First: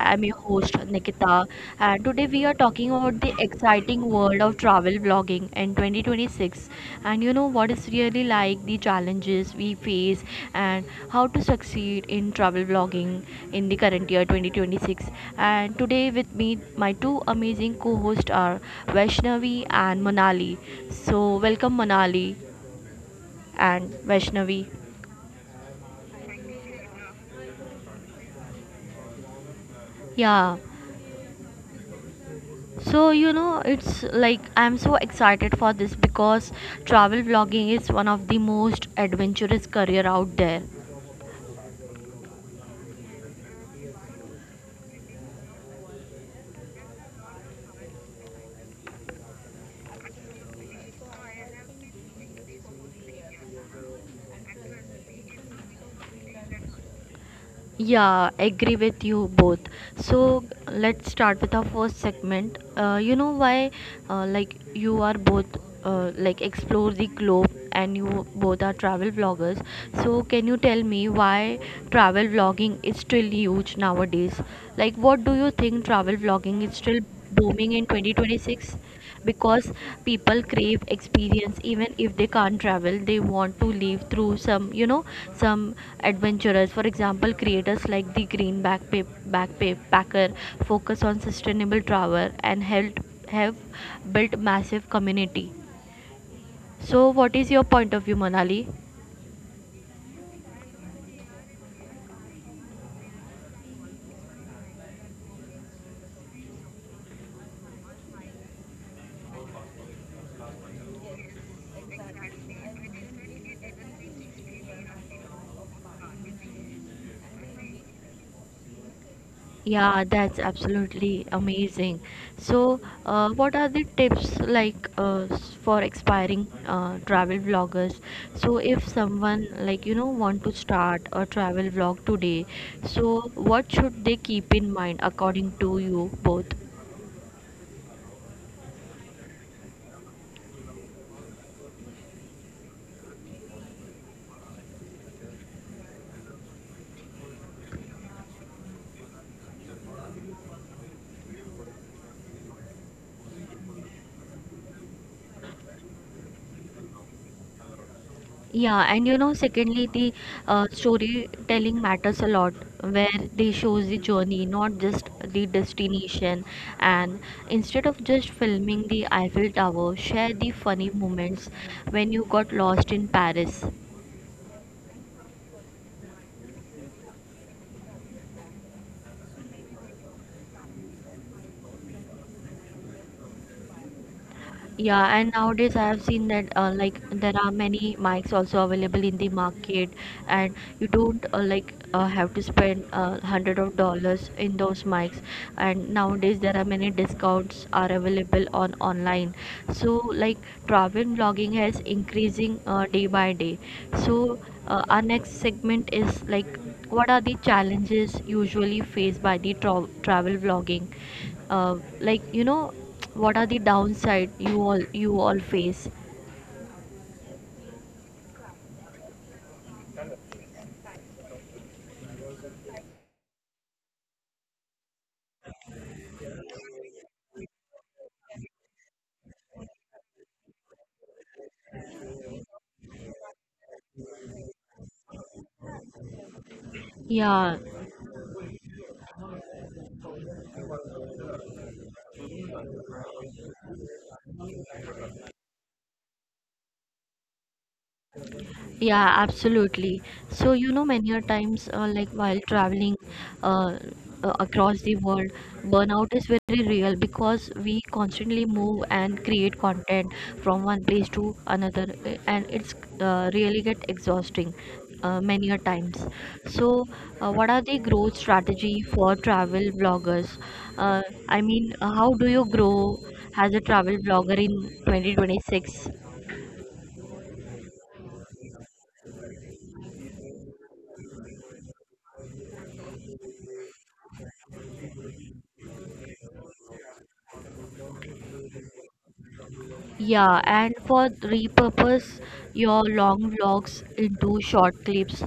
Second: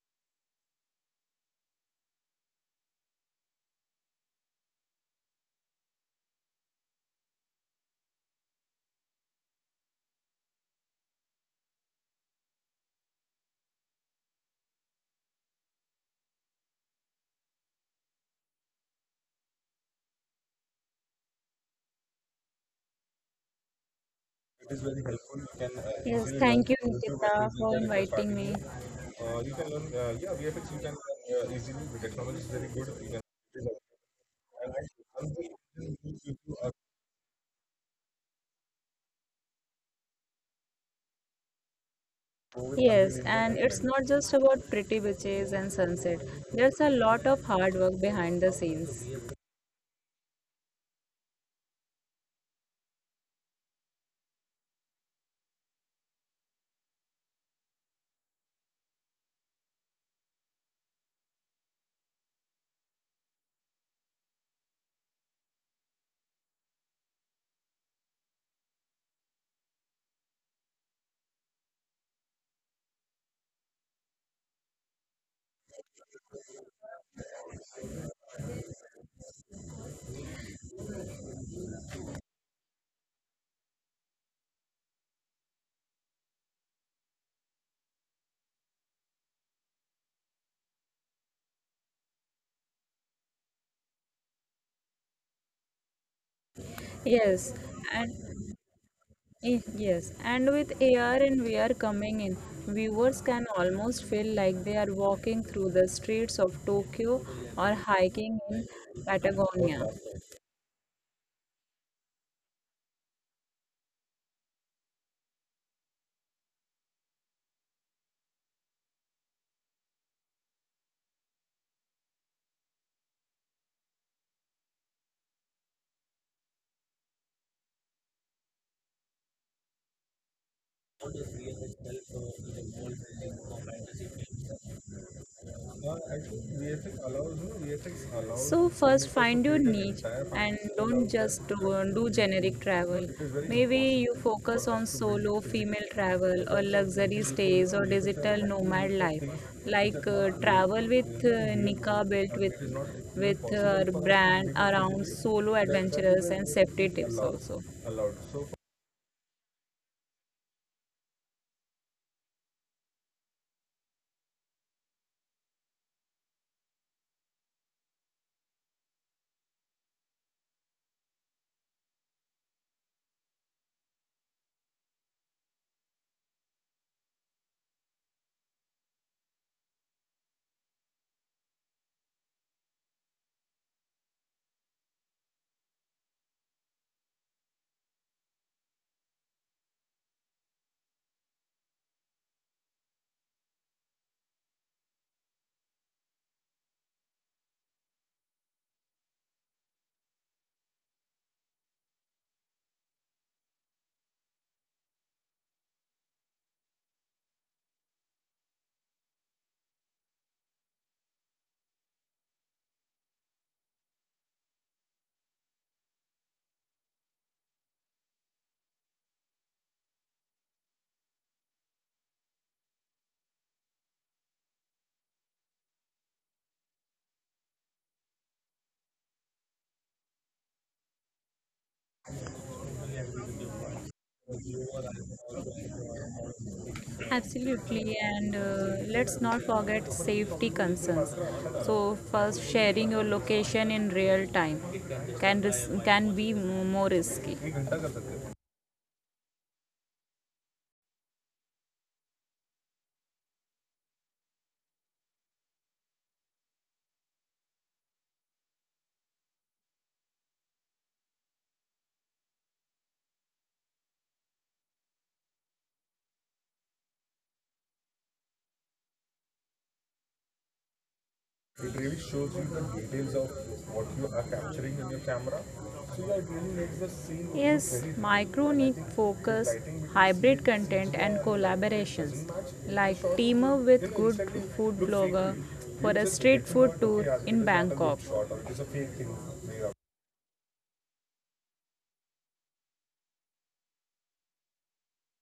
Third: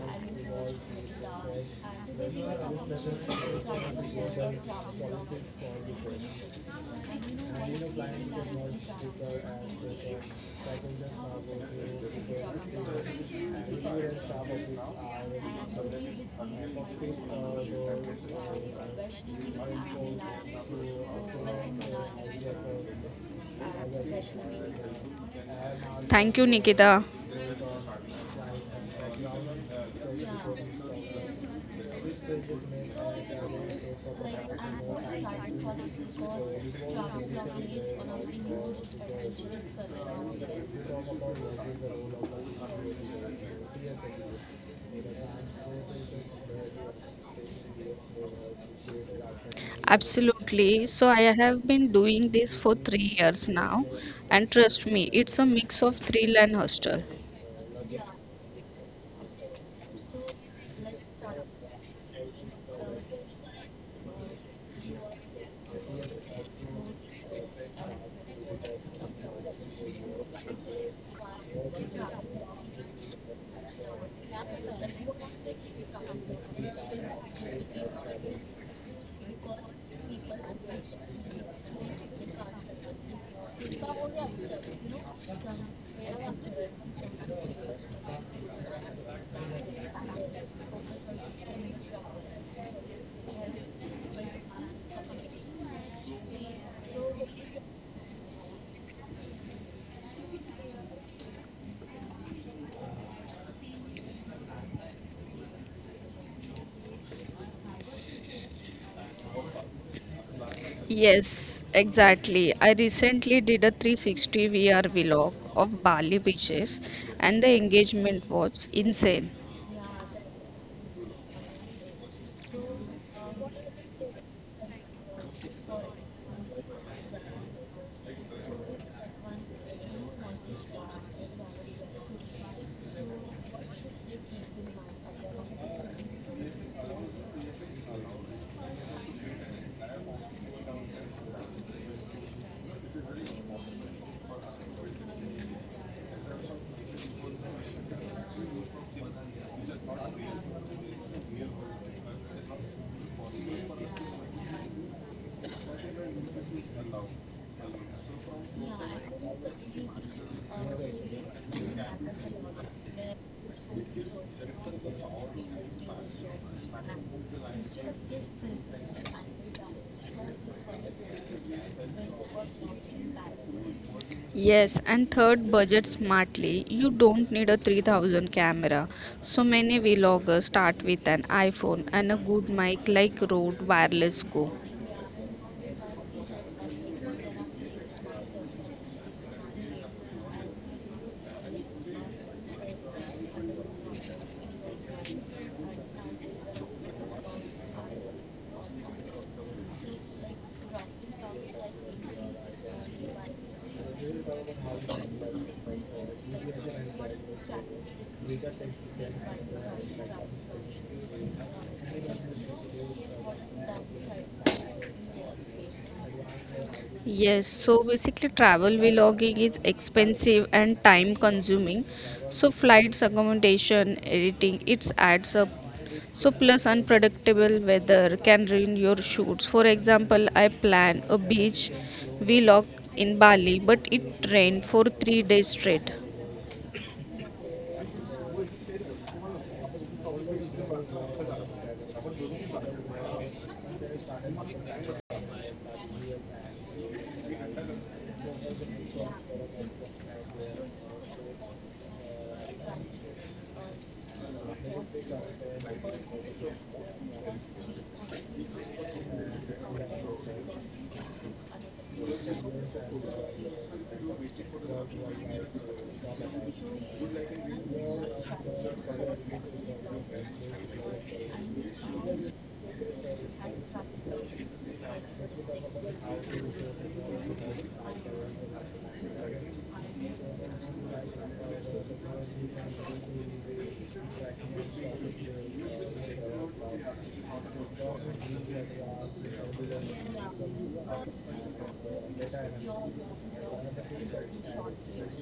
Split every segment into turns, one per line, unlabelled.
I'm your host Nikita, and today we are talking about the exciting world of travel vlogging in 2026. And you know what is really like the challenges we face and how to succeed in travel vlogging in the current year 2026. And today with me, my two amazing co-hosts are Vaishnavi and Manali. So welcome Manali and Vaishnavi.
Yes,
Thank you,
thank you,
Nikita.
Nikita, for inviting me.
Yeah. So, it's like I'm so excited for this because travel vlogging is one of the most adventurous career out there.
Yes, and it's not just about pretty beaches and sunset. There's a lot of hard work behind the scenes.
Absolutely. So, I have been doing this for 3 years now, and trust me, it's a mix of thrill and hostel.
Yeah, agree with you both. So, let's start with our first segment. You know why like you are both like explore the globe, and you both are travel vloggers. So, can you tell me why travel vlogging is still huge nowadays? Like what do you think travel vlogging is still booming in 2026? Because people crave experience, even if they can't travel they want to live through some you know some adventurers. For example, creators like the green backpack backpacker focus on sustainable travel, and helped have built massive community. So what is
Yes,
your point of view,
and
Manali?
yes, and with AR and VR coming in, viewers can almost feel like they are walking through the streets of Tokyo or hiking in Patagonia.
Yes, exactly. I recently did a 360 VR vlog of Bali beaches, and the engagement was insane.
Yeah, that's absolutely amazing. So, what are the tips like for aspiring travel vloggers? So, if someone like want to start a travel vlog today, so what should they keep in mind according to you both?
Actually, VFX allows you VFX allows So first filmmaker to find your create an niche entire and fantasy don't without just do generic travel. It is very Maybe important you impossible focus for us on to build solo female travel or luxury stays or digital nomad life things which are like are not real travel with which Nika built with it is not even with possible her for us to brand live around solo. That's why adventurers and safety tips also.
Yeah, and secondly, the storytelling matters a lot, where they shows the journey, not just the destination. And instead of just filming the Eiffel Tower, share the funny moments when you got lost in Paris.
Yes, and third, budget smartly. You don't need a 3,000 camera. So many vloggers start with an iPhone and a good mic like Rode Wireless Go.
Yeah, and nowadays I have seen that like there are many mics also available in the market, and you don't like have to spend hundred of dollars in those mics. And nowadays there are many discounts are available on online. So like travel blogging has increasing day by day. So our next segment is like what are the challenges usually faced by the travel vlogging, like you know what are the downside you all face.
Yes, so basically travel vlogging is expensive and time consuming. So flights, accommodation, editing, it adds up. So plus unpredictable weather can ruin your shoots. For example, I plan a beach vlog in Bali, but it rained for 3 days straight.
Yeah.
Absolutely, and let's not forget safety concerns. So, first, sharing your location in real time can be more risky. It
Yeah, absolutely. So, many a times, like while traveling uh, across the world, burnout is very real because we constantly move and create content from one place to another, and it's really get exhausting many a times. So, what are the growth strategy for travel bloggers? Uh, I mean,
really
how do
shows
you
you the
grow
details
as a
of what
travel
you are
blogger in
capturing in your camera.
2026?
So yeah, really makes the scene look Yes, very micro different. And I niche think the focus, lighting between hybrid scene content, and collaborations. Like team up with good food blogger for a street food okay, tour yeah, in Bangkok.
Yeah, and for repurpose your long vlogs into short clips.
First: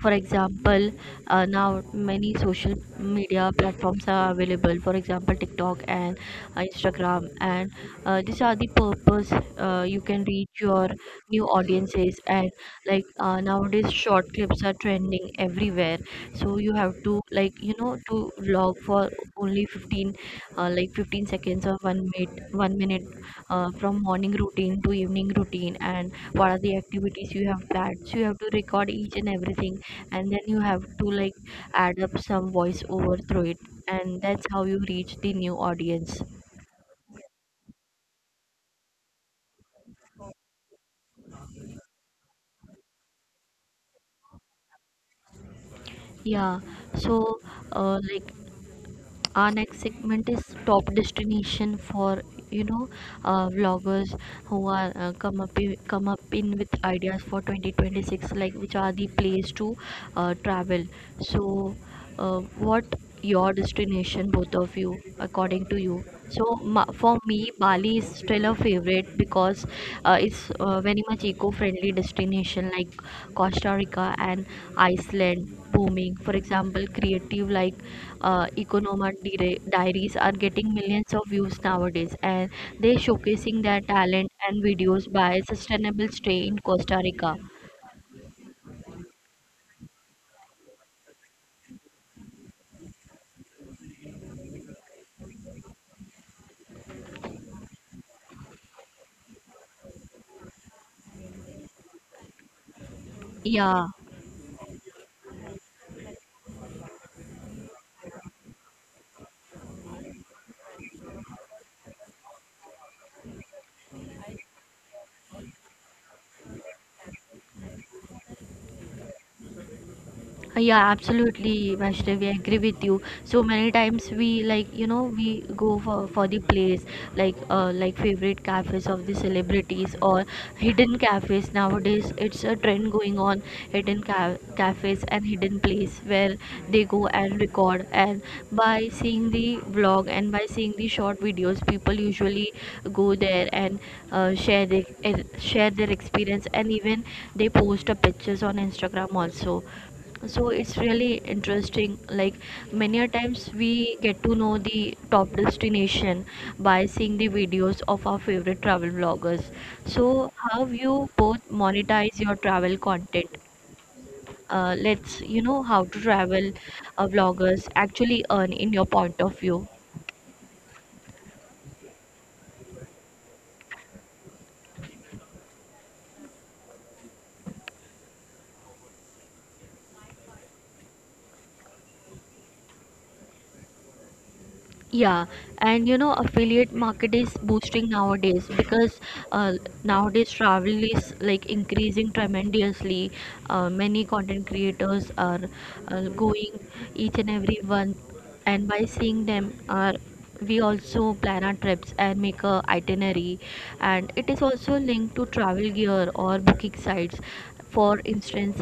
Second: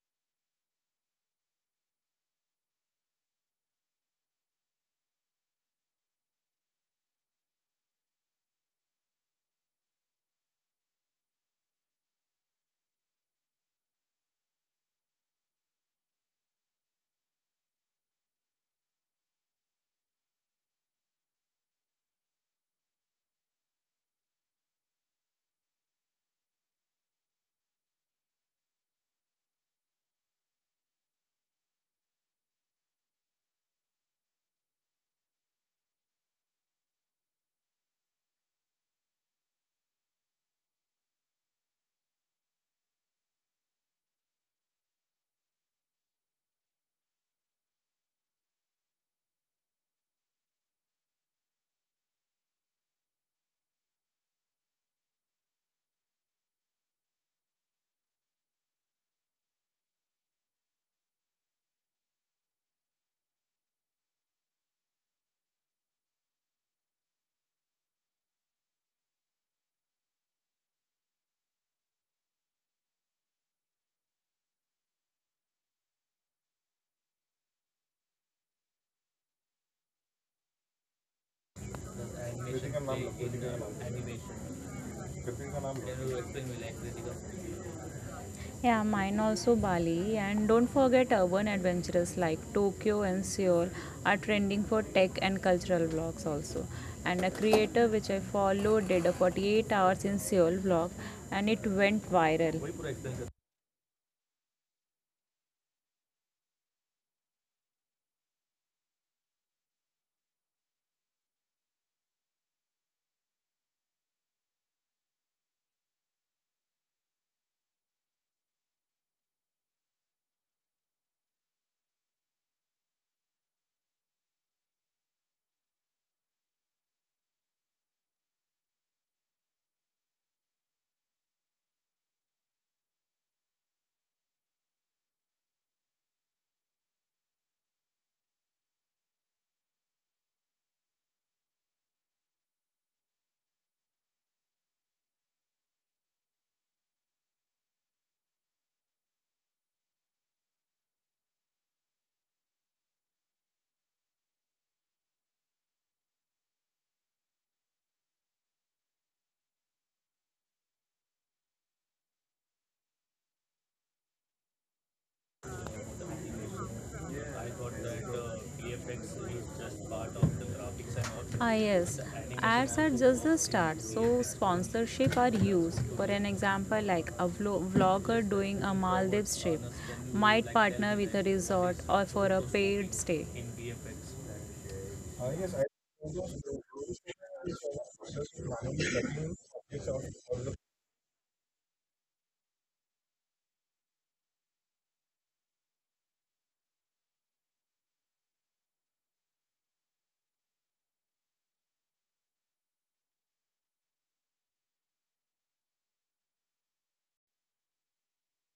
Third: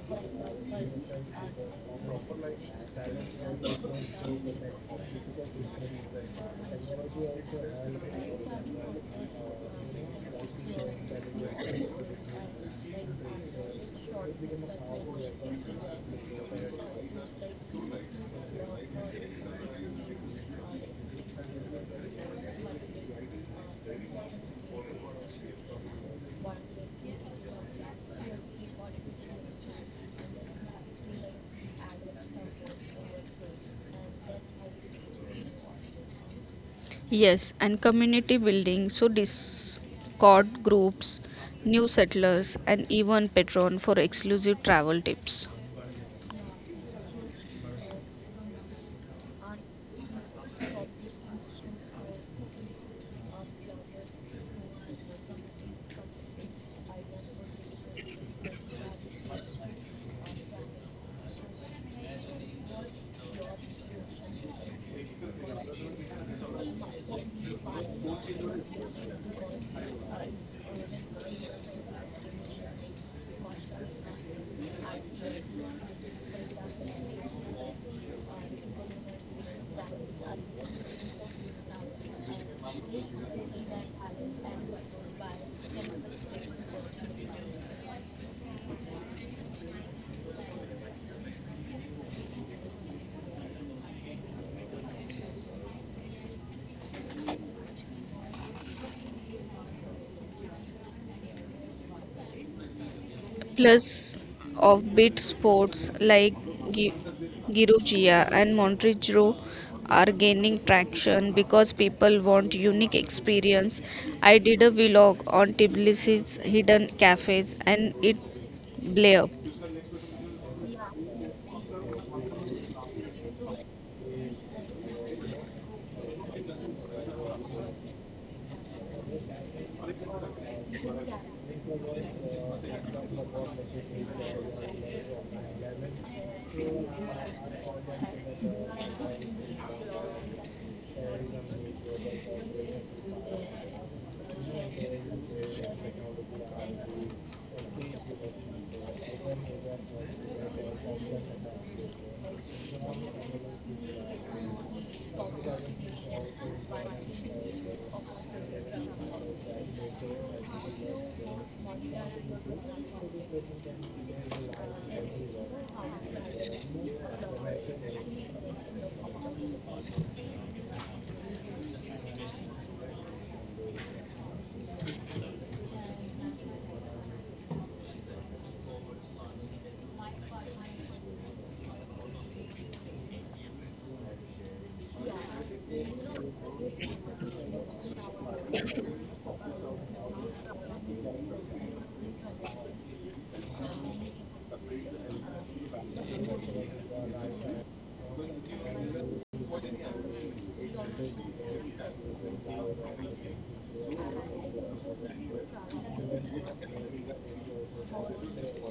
For example, now many social media platforms are available. For example, TikTok and Instagram, and these are the purpose. You can reach your new audiences, and like nowadays, short clips are trending everywhere. So you have to like you know to vlog for only 15 seconds or one minute, from morning routine to evening routine, and what are the activities you have planned, so you have to record each and everything, and then you have to like add up some voice over through it, and that's how you reach the new audience.
Yes, and community building, so Discord groups, new settlers and even Patreon for exclusive travel tips.
Yeah. So like our next segment is top destination for you know vloggers who are come up in with ideas for 2026, like which are the place to travel. So uh, what your destination both of you according to you? So for me, Bali is still a favorite because it's very much eco-friendly destination, like Costa Rica and Iceland booming. For example, creative like Economan diaries are getting millions of views nowadays, and they
Animation
showcasing their talent and videos
in
by Sustainable
animation.
Stay in Costa Rica.
Like, yeah, mine also Bali. And don't forget urban adventures like Tokyo and Seoul are trending for tech and cultural vlogs also. And a creator which I follow did a 48 hours in Seoul vlog and it went viral.
Plus
Yeah.
offbeat sports like Gi- Girogia and Montrigro are gaining traction because people want unique experience. I did a vlog on Tbilisi's hidden cafes and it blew up.
Yeah, absolutely, Vaishnavi, I agree with you. So many times we like, we go for the place, like favorite cafes of the celebrities or hidden cafes. Nowadays it's a trend going on, hidden cafes and hidden place where they go and record. And by seeing the vlog and by seeing the short videos, people usually go there and share their experience, and even they post a pictures on Instagram also. So it's really interesting, like many a times we get to know the top destination by seeing the videos of our favorite travel vloggers. So how you both monetize your travel content? Let's how to travel vloggers actually earn in your point of view?
Ah, yes, ads are just the start. So sponsorship are used. For an example, like a vlogger doing a Maldives trip might partner with a resort or for a paid stay.
Yeah, and affiliate market is boosting nowadays because uh, nowadays travel is like increasing tremendously. Many content creators are going each and every one, and by seeing them, are we also plan our trips and make a itinerary, and it is also linked to travel gear or booking sites. For instance,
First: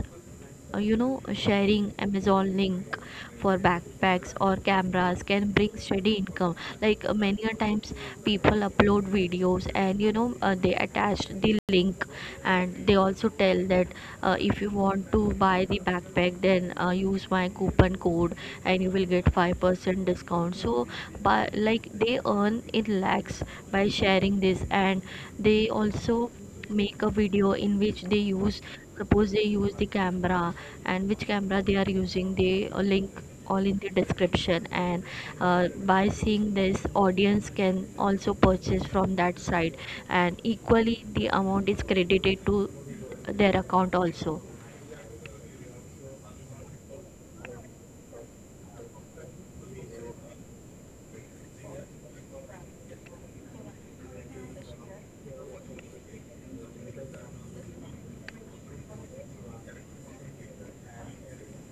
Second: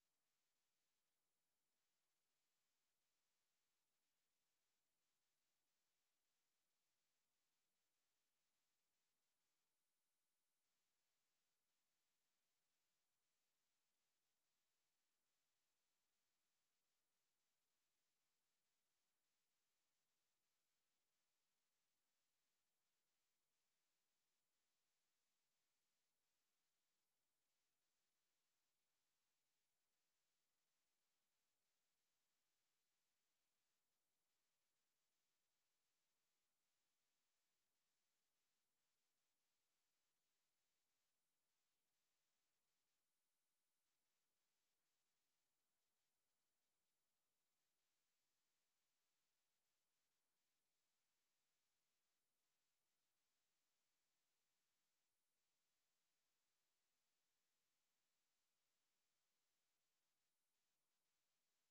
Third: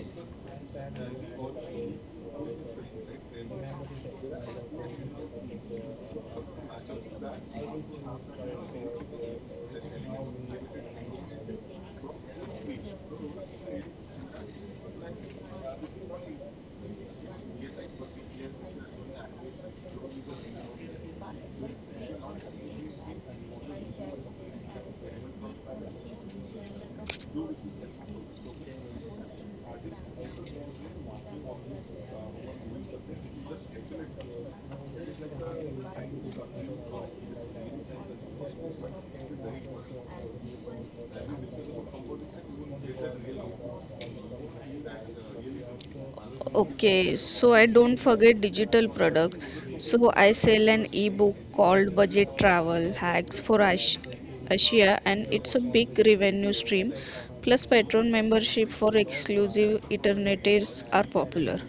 sharing amazon link for backpacks or cameras can bring steady income, like many a times people upload videos, and they attach the link, and they also tell that if you want to buy the backpack then use my coupon code and you will get 5% discount. So by like they earn in lakhs by sharing this, and they also make a video in which they use, suppose they use the camera, and which camera they are using they link all in the description. And by seeing this audience can also purchase from that site, and equally the amount is credited to their account also.
Okay, so I don't forget digital product. So I sell an ebook called Budget Travel Hacks for Asia, and it's a big revenue stream. Plus, Patreon membership for exclusive alternatives are popular.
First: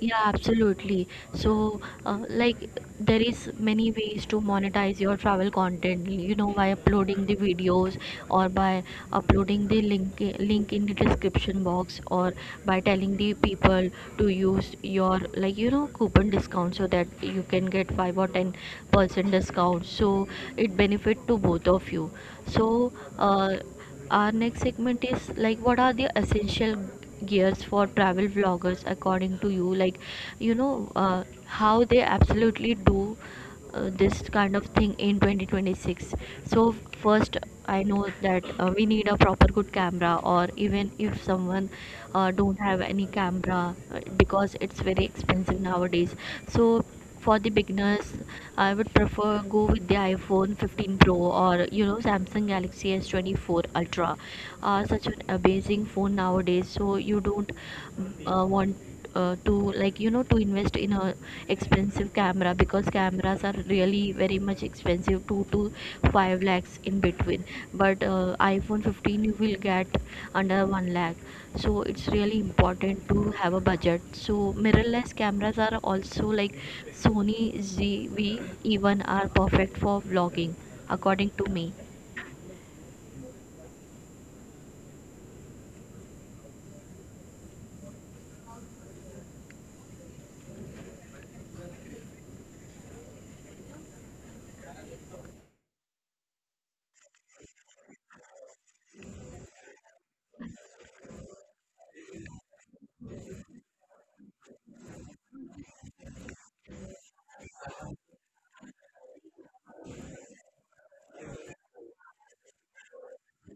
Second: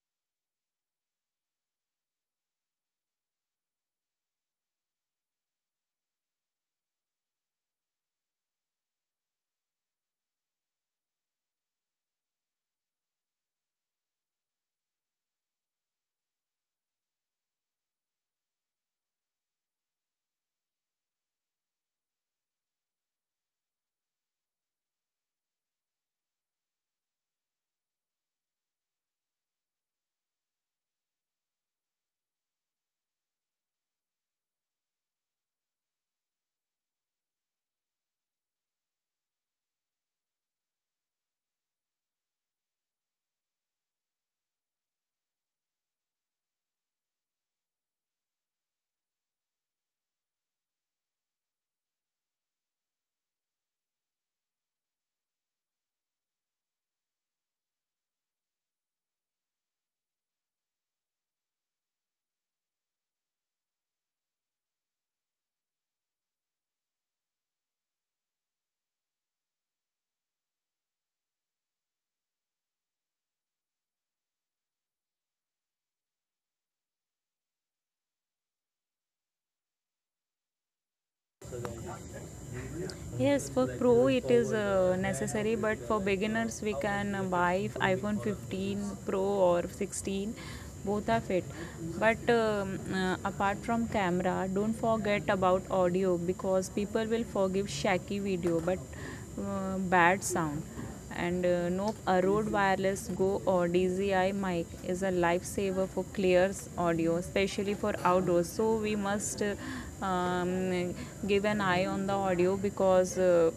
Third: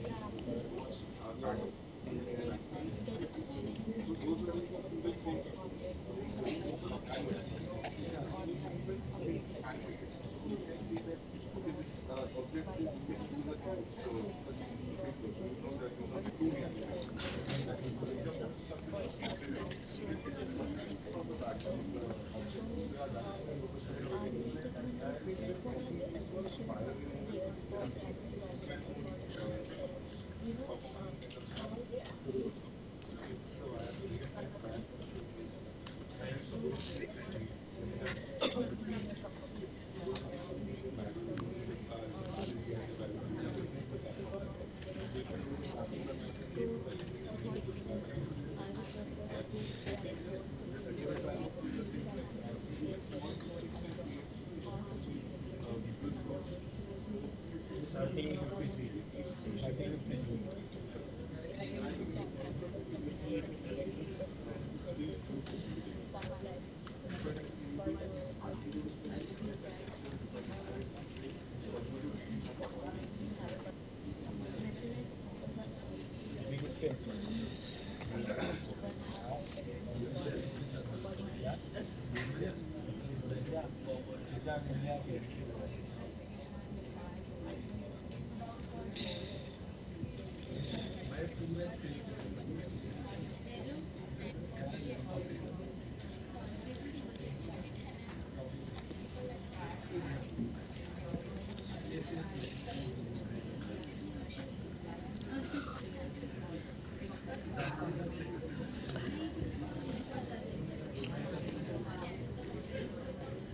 Yeah, absolutely. So like there is many ways to monetize your travel content, by uploading the videos, or by uploading the link in the description box, or by telling the people to use your like coupon discount so that you can get 5 or 10% discount. So it benefit to both of you. So uh, our next segment is like what are the essential gears for travel vloggers according to you? Like, how they absolutely do this kind of thing in 2026. So first, I know that we need a proper good camera, or even if someone don't have any camera because it's very expensive nowadays. So for the beginners, I would prefer go with the iPhone 15 Pro, or Samsung Galaxy S24 Ultra. Such an amazing phone nowadays, so you don't want to like to invest in a expensive camera, because cameras are really very much expensive, 2 to 5 lakhs in between. But iPhone 15 you will get under 1 lakh. So it's really important to have a budget. So mirrorless cameras are also like Sony zv, even are perfect for vlogging according to me.
Yes, for Pro it is necessary, but for beginners we can buy iPhone 15 Pro or 16. Both are fit, but apart from camera, don't forget about audio because people will forgive shaky video, but bad sound. And nope, a Rode Wireless Go or DZI mic is a lifesaver for clear audio, especially for outdoors. So we must um, give an eye on the audio because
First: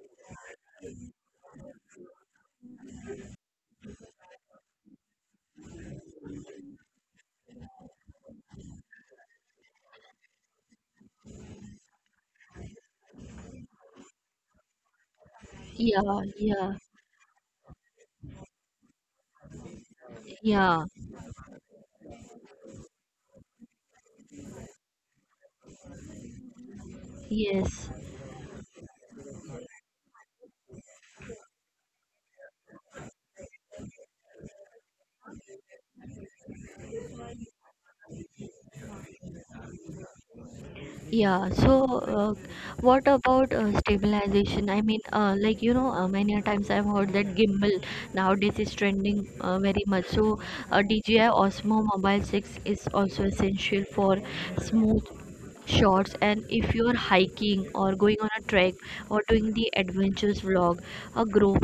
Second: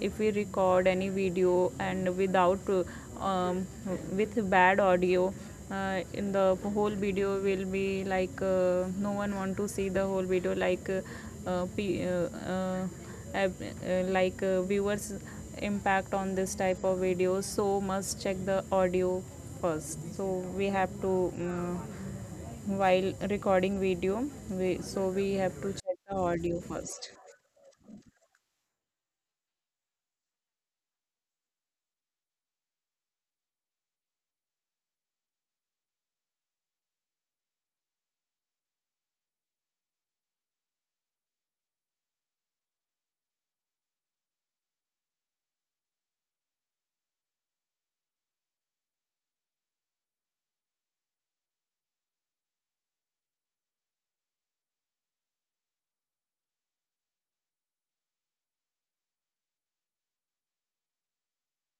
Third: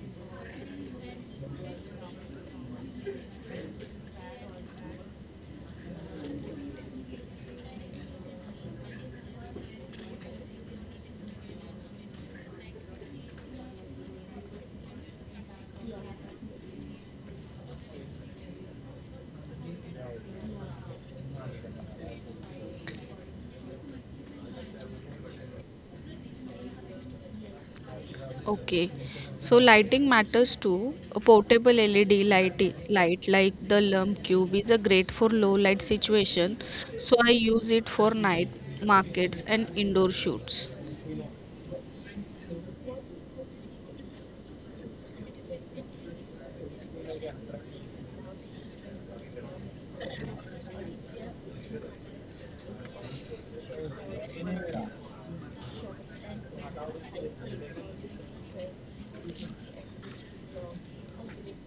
if we record any video and without um, with bad audio, in the whole video will be like no one want to see the whole video like uh, uh, uh, uh, viewers impact
Yeah.
on this
Yeah.
type of videos, so must check the audio first. So we have
Yeah.
to while recording video we so we have to check the audio first.
Yes.
Okay, so lighting matters too. A portable LED light like the Lump Cube is a great for low light situation. So I use it for night markets and indoor shoots.
Yeah, so what about stabilization? I mean, like many a times I've heard that gimbal nowadays is trending very much. So, DJI Osmo Mobile 6 is also essential for smooth shots. And if you're hiking or going on a trek or doing the adventures vlog, a Gro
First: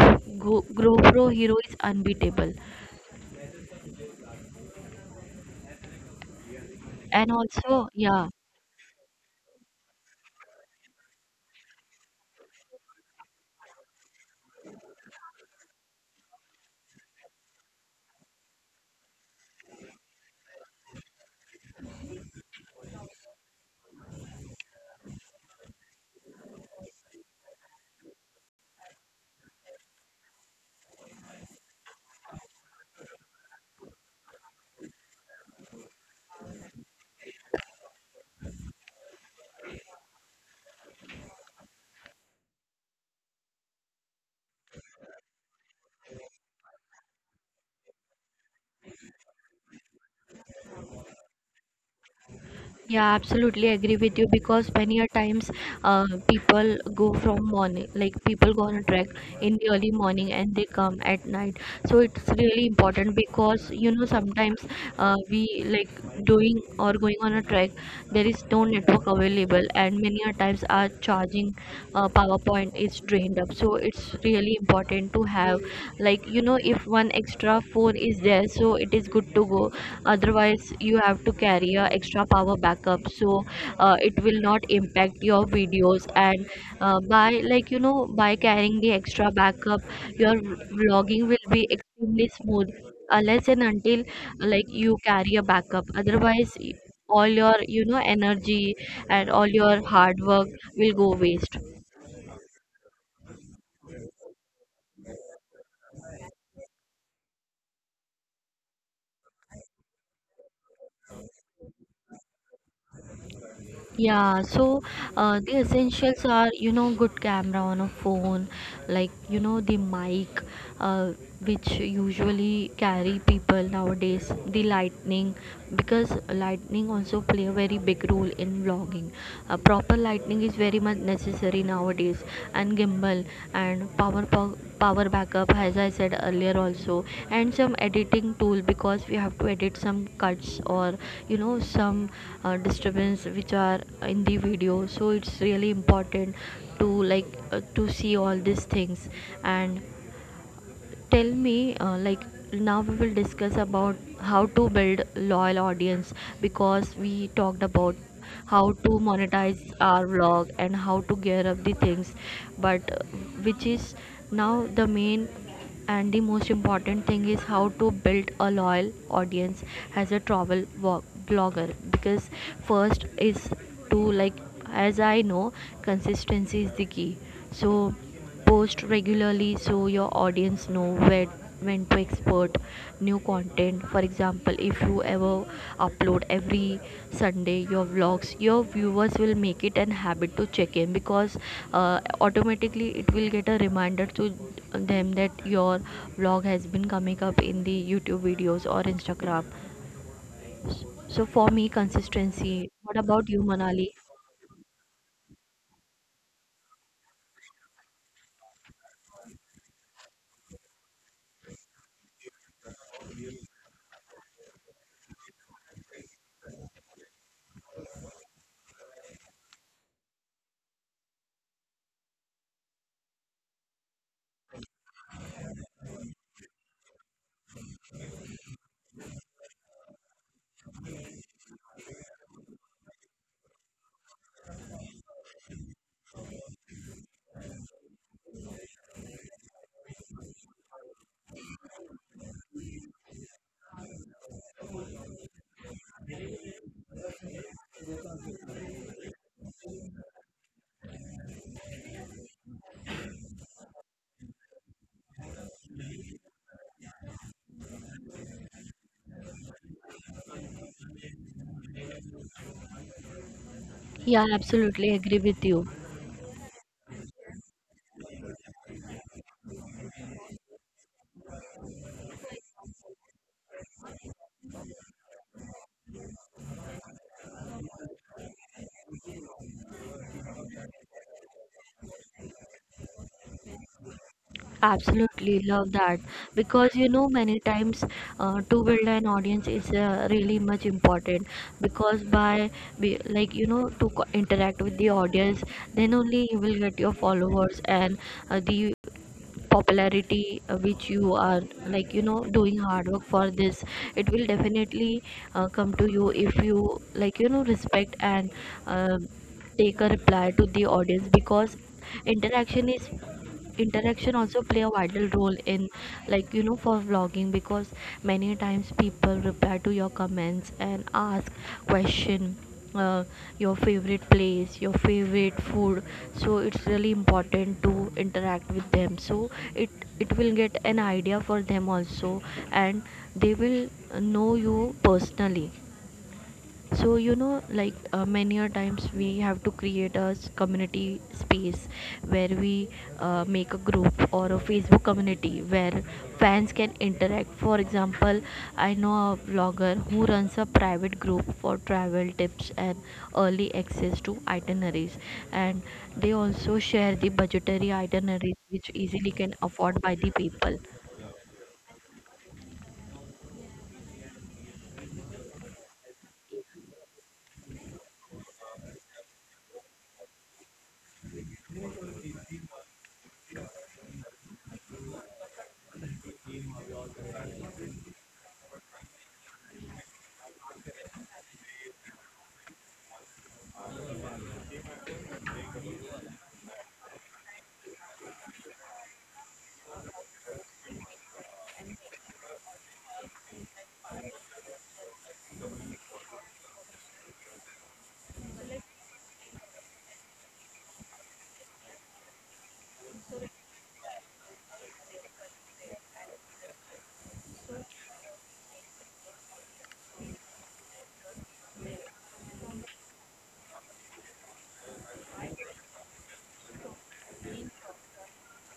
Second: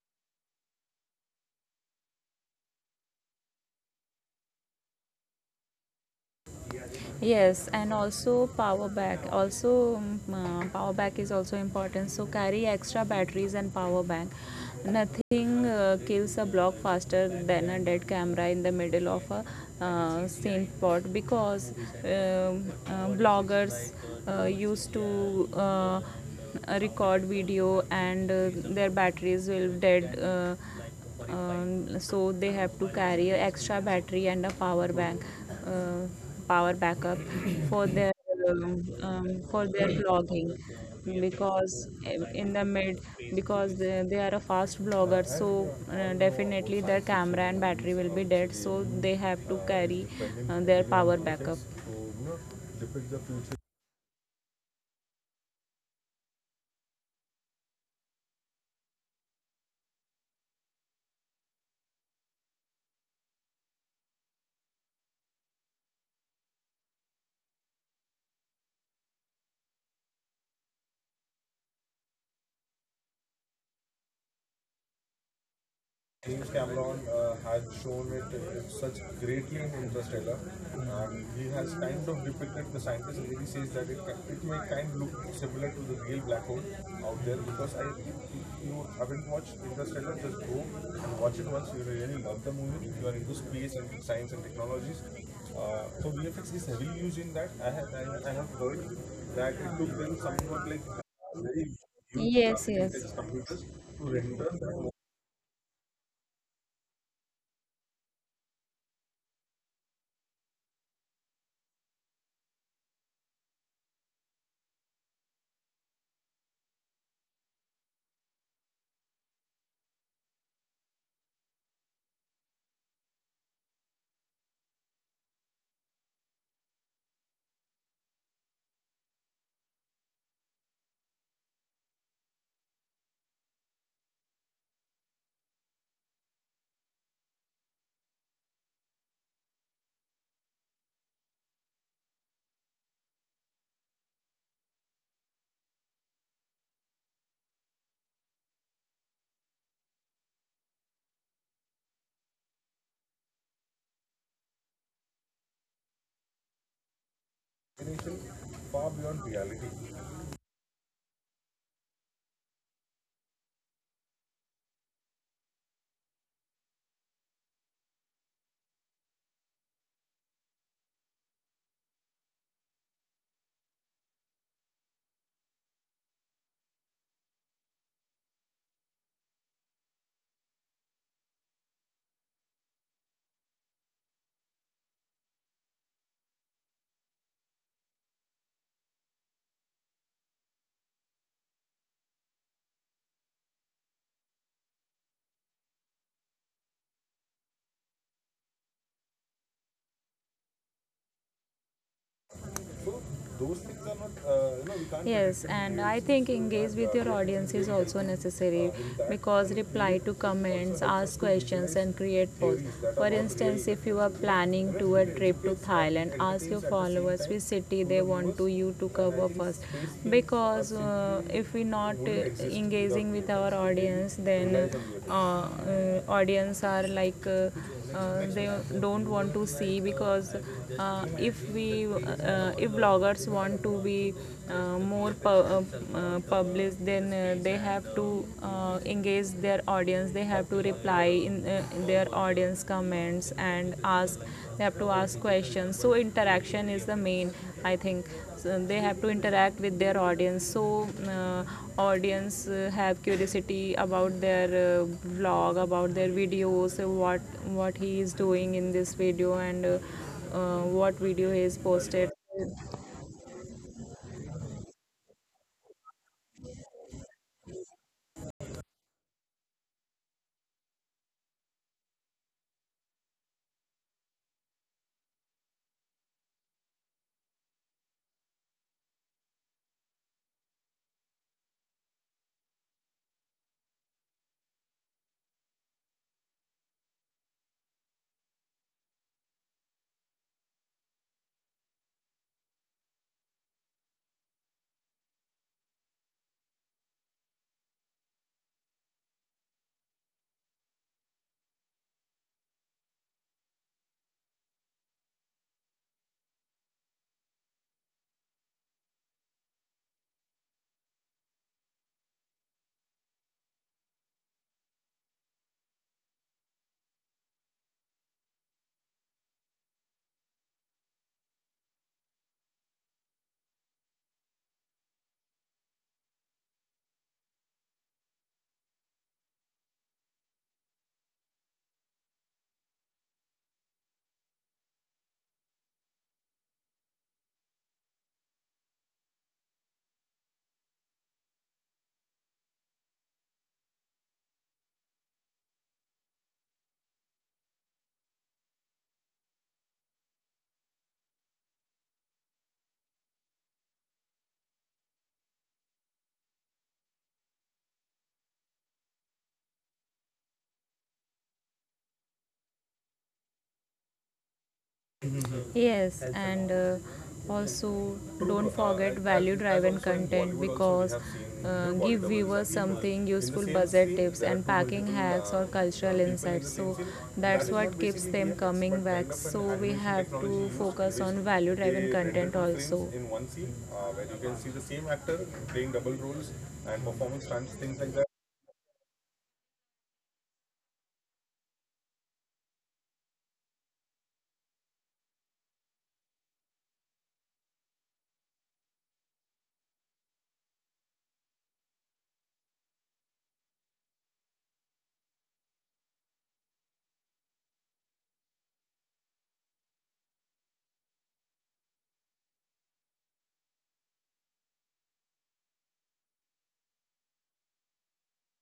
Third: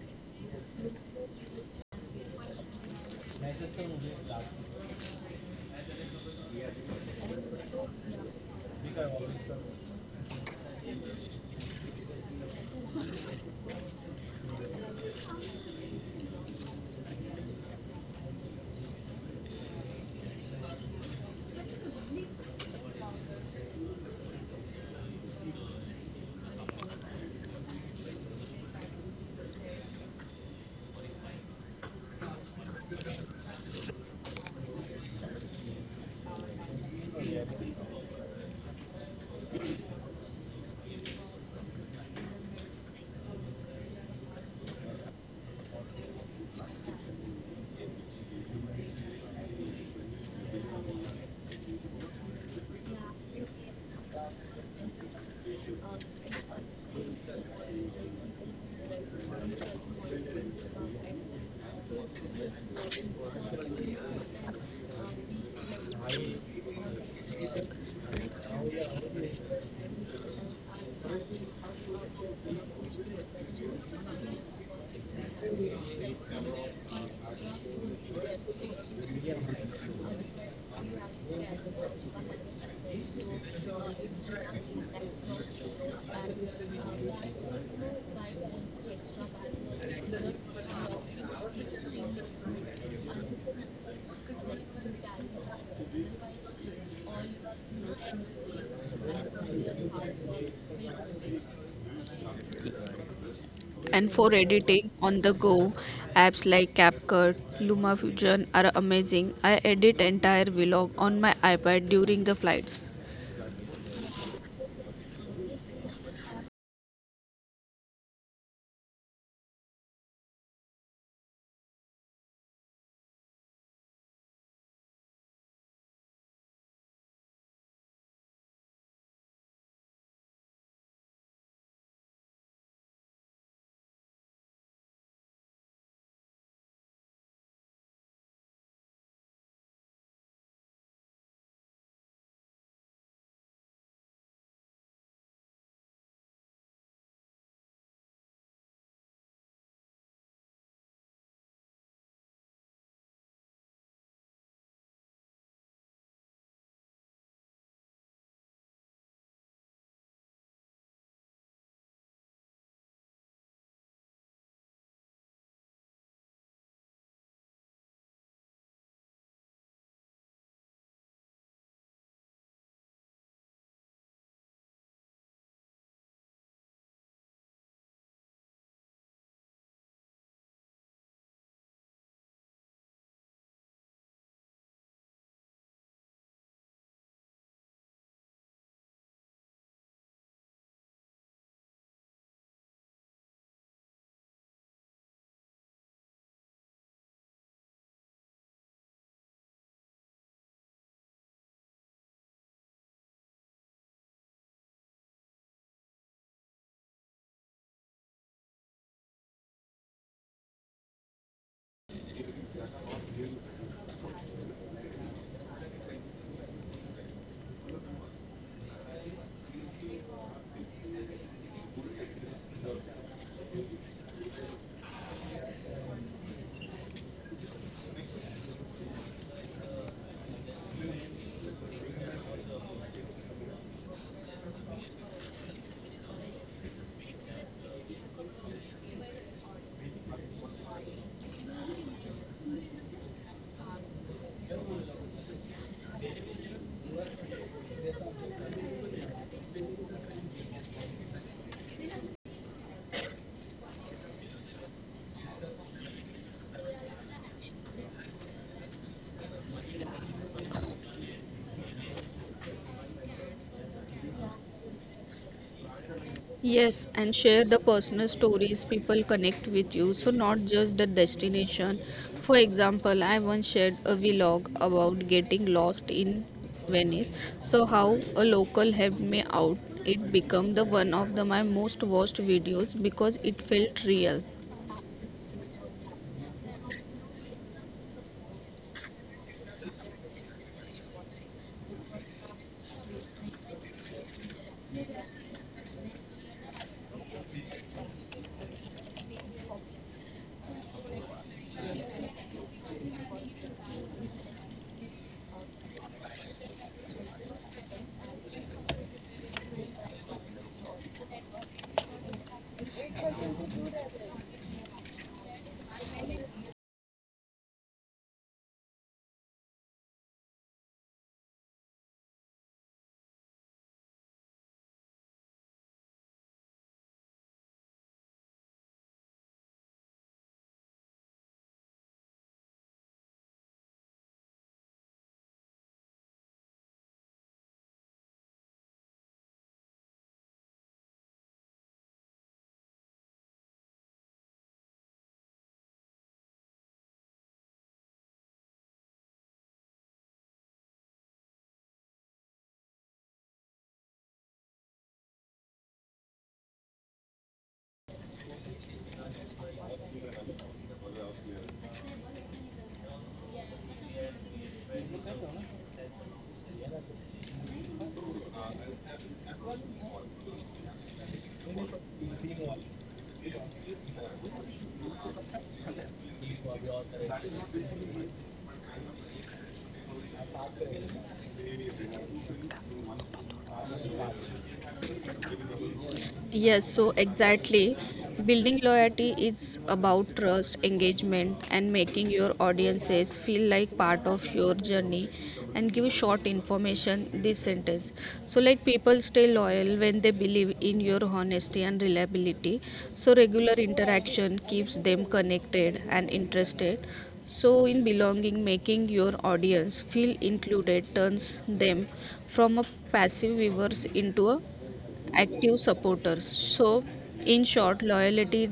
Go GoPro Hero is unbeatable. And
Yes,
also,
and
yeah.
also power bank also, power bank is also important, so carry extra batteries and power bank. Nothing kills a block faster than a dead camera in the middle of a scene spot, because bloggers used to record video and their batteries will dead, so they have to carry an extra battery and a power bank, uh, power backup for their for their blogging. Because in the mid, because they are a fast blogger, so definitely their camera and battery will be dead, so they have to carry their power backup.
Yeah, absolutely agree with you, because many a times people go from morning, like people go on a trek in the early morning and they come at night. So it's really important because you know sometimes we like doing or going on a trek, there is no network available, and many a times our charging PowerPoint is drained up. So it's really important to have, like you
James
know, if
Cameron
one
has
extra phone
shown
is
it
there,
in
so
such
it is good to
greatly in
go.
Interstellar,
Otherwise you
and
have to
he has
carry a
kind of
extra power
depicted the
backup,
scientist really
so
says that it,
it
it
will
may
not
kind of
impact
look
your
similar to the
videos,
real black
and
hole out
by
there.
like
Because
you
I,
know
if
by
you
carrying the
haven't
extra
watched
backup
Interstellar,
your
just go and
vlogging
watch it
will
once.
be
You really
extremely
love the
smooth
movie. If you are into
unless and
space and
until
science and
like you
technologies,
carry a backup.
so VFX
Otherwise
is heavily used
all
in that.
your you know
I have
energy
heard
and all
that it
your
took them
hard work
somewhat like
will go waste.
very huge. Yes, yes. Computers to
And for
render that
editing on the go, apps like CapCut, LumaFusion are amazing. I edit entire vlog on my iPad during the flights.
Yeah, so the essentials are, you know, good camera on a phone, like, you know, the mic, uh, which usually carry people nowadays, the lightning, because lightning also play a very big role in vlogging. Proper lighting is very much necessary nowadays, and gimbal and power backup as I said earlier also, and some editing tool because we have to edit some cuts or you know some disturbance which are in the video. So it's really important to like to see all these things. And tell me, like, now we will discuss about how to build loyal audience, because we talked about how
far
to
beyond reality.
monetize our vlog and how to gear up the things. But which is now the main and the most important thing is how to build a loyal audience as a blogger. Because first is to like, as I know, consistency is the key. So post regularly so your audience know where when to export new content. For example, if you ever upload every Sunday your vlogs, your viewers will make it an habit to check in, because automatically it will get a reminder to them that your vlog has been coming up in the YouTube videos or Instagram. So for me, consistency. What
So
about you,
those things
Manali?
are not, you know, we can't. Yes, and I think engage with your audience is also necessary, because reply to comments, ask questions, and create posts. For instance, if you are planning to a trip to Thailand, ask your followers which city they want to you to cover first. Because if we not engaging with our audience, then audience are like they don't want to see. Because if we if bloggers want to be more published, then they have to engage their audience, they have to reply in their audience comments and ask, they have to ask questions. So interaction is the main, I think. So they have to interact with their audience, so uh, audience have curiosity about their vlog, about their videos, what he is doing in this video, and what video he is posted.
Yeah, I absolutely agree with you.
Yes, and share the personal stories people connect with you, so not just the destination. For example, I once shared a vlog about getting lost in Venice, so how a local helped me out. It became the one of the my most watched videos because it felt real.
Absolutely love that, because you know many times to build an audience is really much important, because by like you know to interact with the audience, then only you will get your followers and the popularity which you are like you know doing hard work for this, it will definitely come to you if you like you know respect and um take a reply to the audience. Because interaction is interaction also play a vital role in like you know for vlogging, because many times people reply to your comments and ask question. uh, your favorite place, your favorite food, so it's really important to interact with them, so it it will get an idea for them also, and they will know you personally. So you know like, many a times we have to create a community space where we make a group or a Facebook community where fans can interact. For example, I know a vlogger who runs a private group for travel tips and early access to itineraries, and they also share the budgetary itineraries which easily can afford by the people.
Yes, and also don't forget value driven content, because give viewers something useful, budget tips and packing hacks or cultural insights. So that's what keeps them coming back. So we have to focus on value driven content also. uh,
Yes, so exactly.
like
Building loyalty is about trust, engagement, and making your audiences feel like part of your journey. And give short information this sentence. So, like people stay loyal when they believe in your honesty and reliability. So, regular interaction keeps them connected and interested. So, in belonging, making your audience feel included turns them from a passive viewers into a active supporters. So, in short, loyalty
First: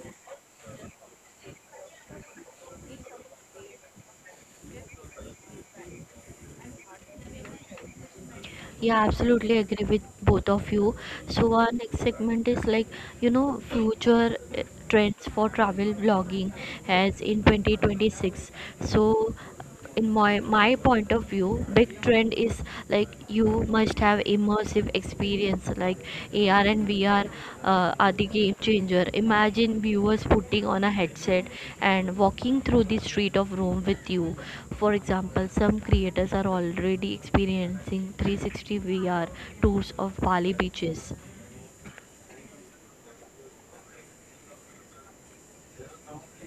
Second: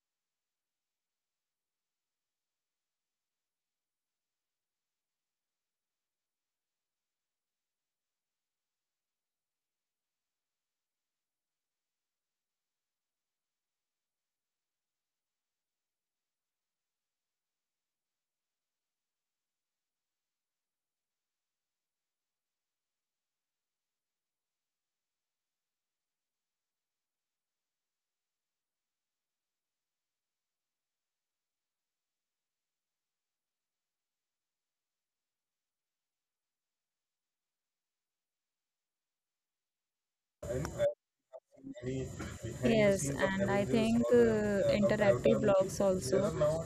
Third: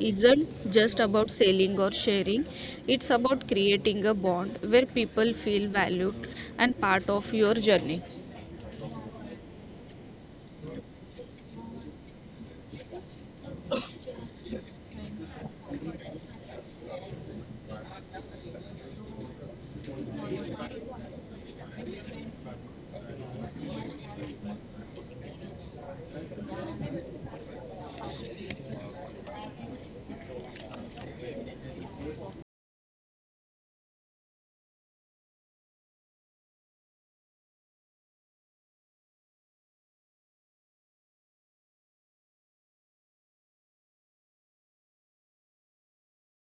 isn't just about selling or sharing, it's about creating a bond where people feel valued and part of your journey.
Yeah, absolutely agree with both of you. So our next segment is like you know future trends for travel blogging as in 2026. So in my point of view, big trend is like you must have immersive experience like AR and VR are the game changer. Imagine viewers putting on a headset and walking through the street of Rome with you. For example, some creators are already experiencing 360 VR tours of Bali beaches.
Yes, and I think interactive blogs also,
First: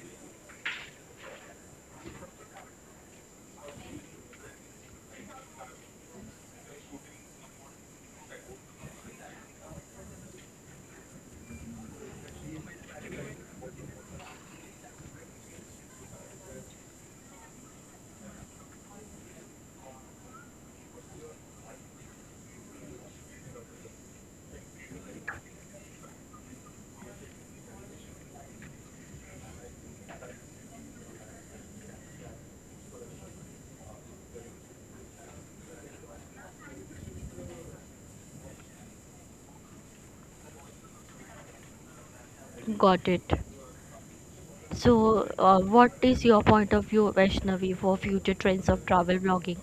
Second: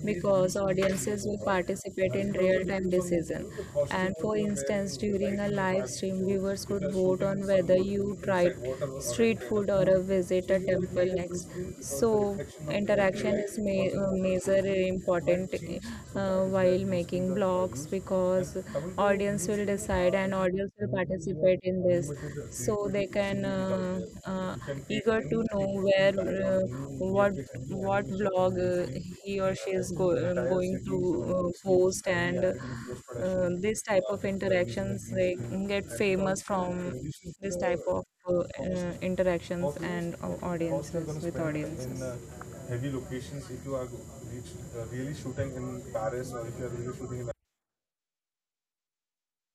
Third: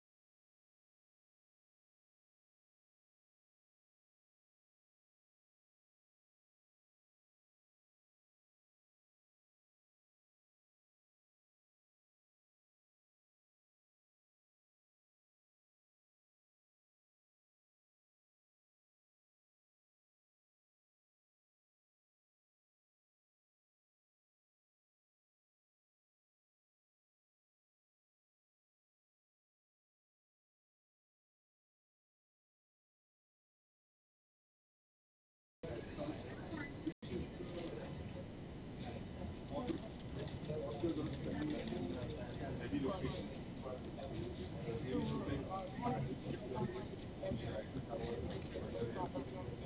because audiences will participate in real-time decision. And for instance, during a live stream, viewers could vote on whether you tried street food or a visit a temple next. So interaction is major important while making blogs, because audience will decide and audience will participate in this. So they can uh, eager to know where, what what blog he or she is going to post, and this type of interactions they get famous from, this type of interactions and audiences with audiences. Heavy
Got it.
locations, if you are reach, really
So
shooting in
what is
Paris,
your
or if you
point
are
of
really
view,
shooting in.
Vaishnavi, for future trends of travel blogging?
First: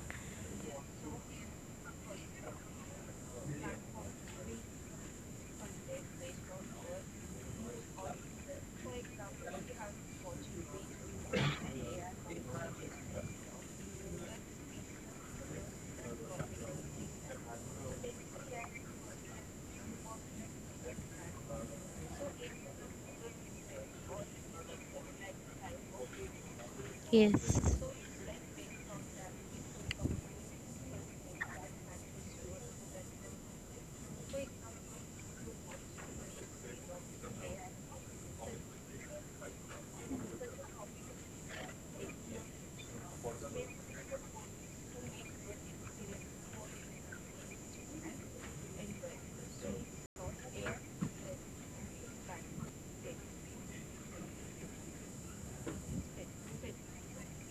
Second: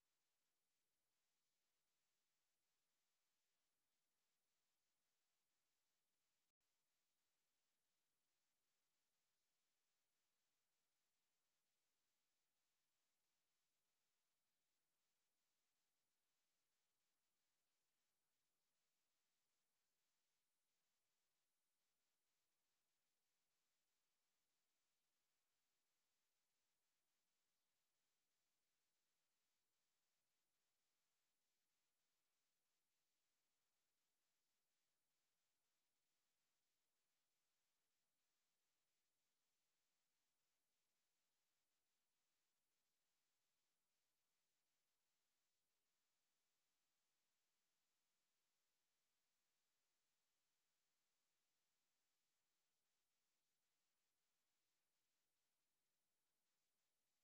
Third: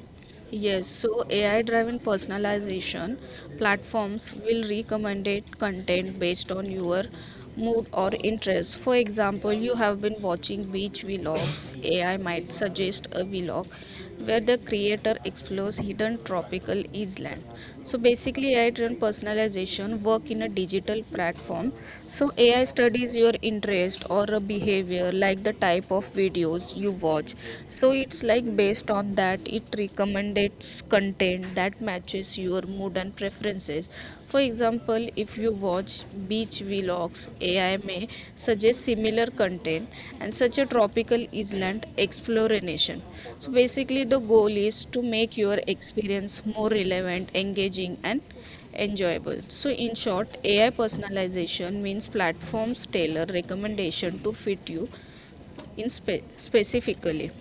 Yes, so AI driven personalization platforms will recommend it content based on your mood or interest. For example, you have been watching beach vlogs, AI might suggest a vlog where the creator explores hidden tropical island. So basically, AI-driven personalization work in a digital platform. So AI studies your interest or a behavior, like the type of videos you watch.
Yes.
So it's like based on that, it recommends content that matches your mood and preferences. For example, if you watch beach vlogs, AI may suggest similar content and such a tropical island exploration. So basically the goal is to make your experience more relevant, engaging and enjoyable. So in short, AI personalization means platforms tailor recommendation to fit you in specifically.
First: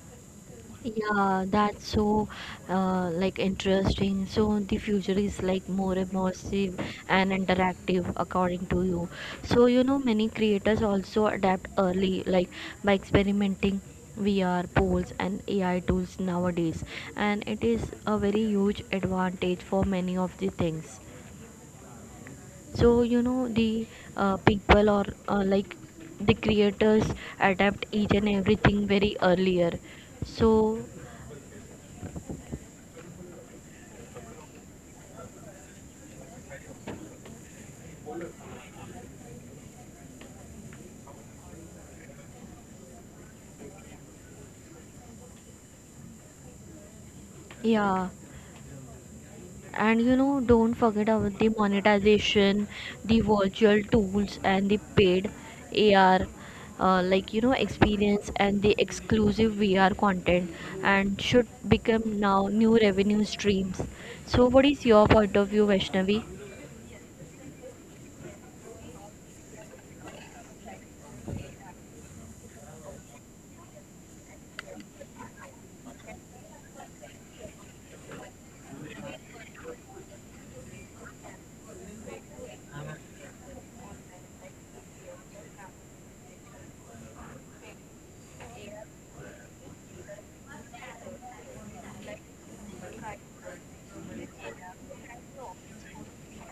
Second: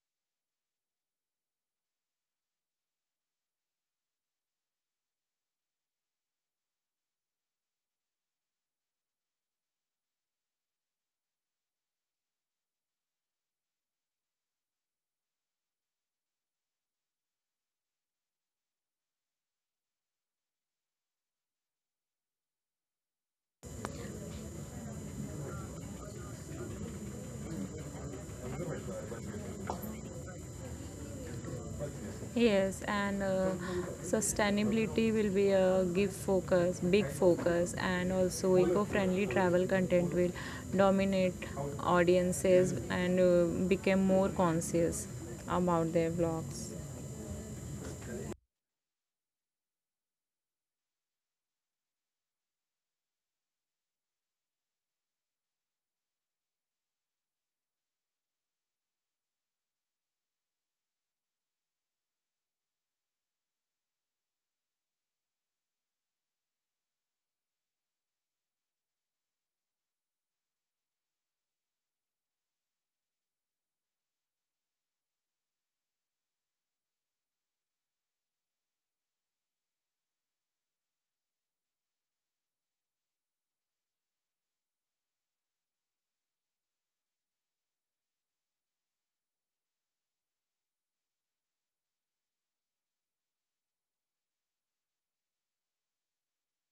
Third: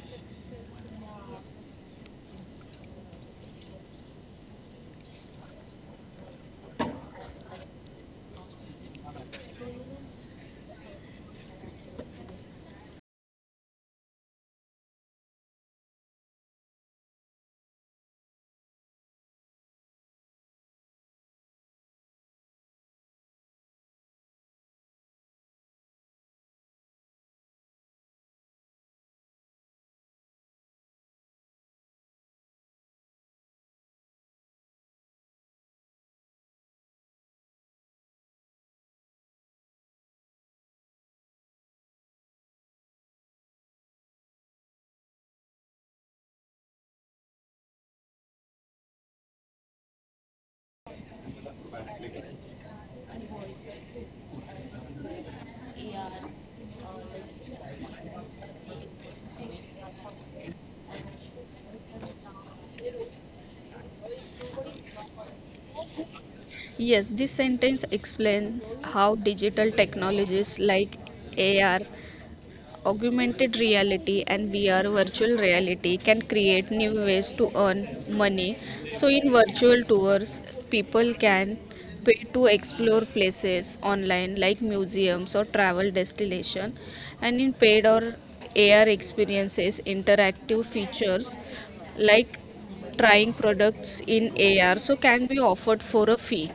Yeah, that's so like interesting. So the future is like more immersive and interactive according to you. So you know many creators also adapt early, like by experimenting VR polls and AI tools nowadays, and it is a very huge advantage for many of the things. So you know the people or like the creators adapt each and everything very earlier. So
Yes, and sustainability will be a big focus, and also eco-friendly travel content will dominate audiences, and become more conscious about their blogs.
yeah. And you know, don't forget about the monetization, the virtual tools, and the paid AR, like you know, experience and the exclusive VR content, and should become now new revenue streams. So, what is your point of view, Vaishnavi?
Yes, this sentence explains how digital technologies like AR Augmented reality and VR virtual reality can create new ways to earn money. So, in virtual tours, people can pay to explore places online like museums or travel destination, and in paid or AR experiences interactive features like trying products in AR so can be offered for a fee.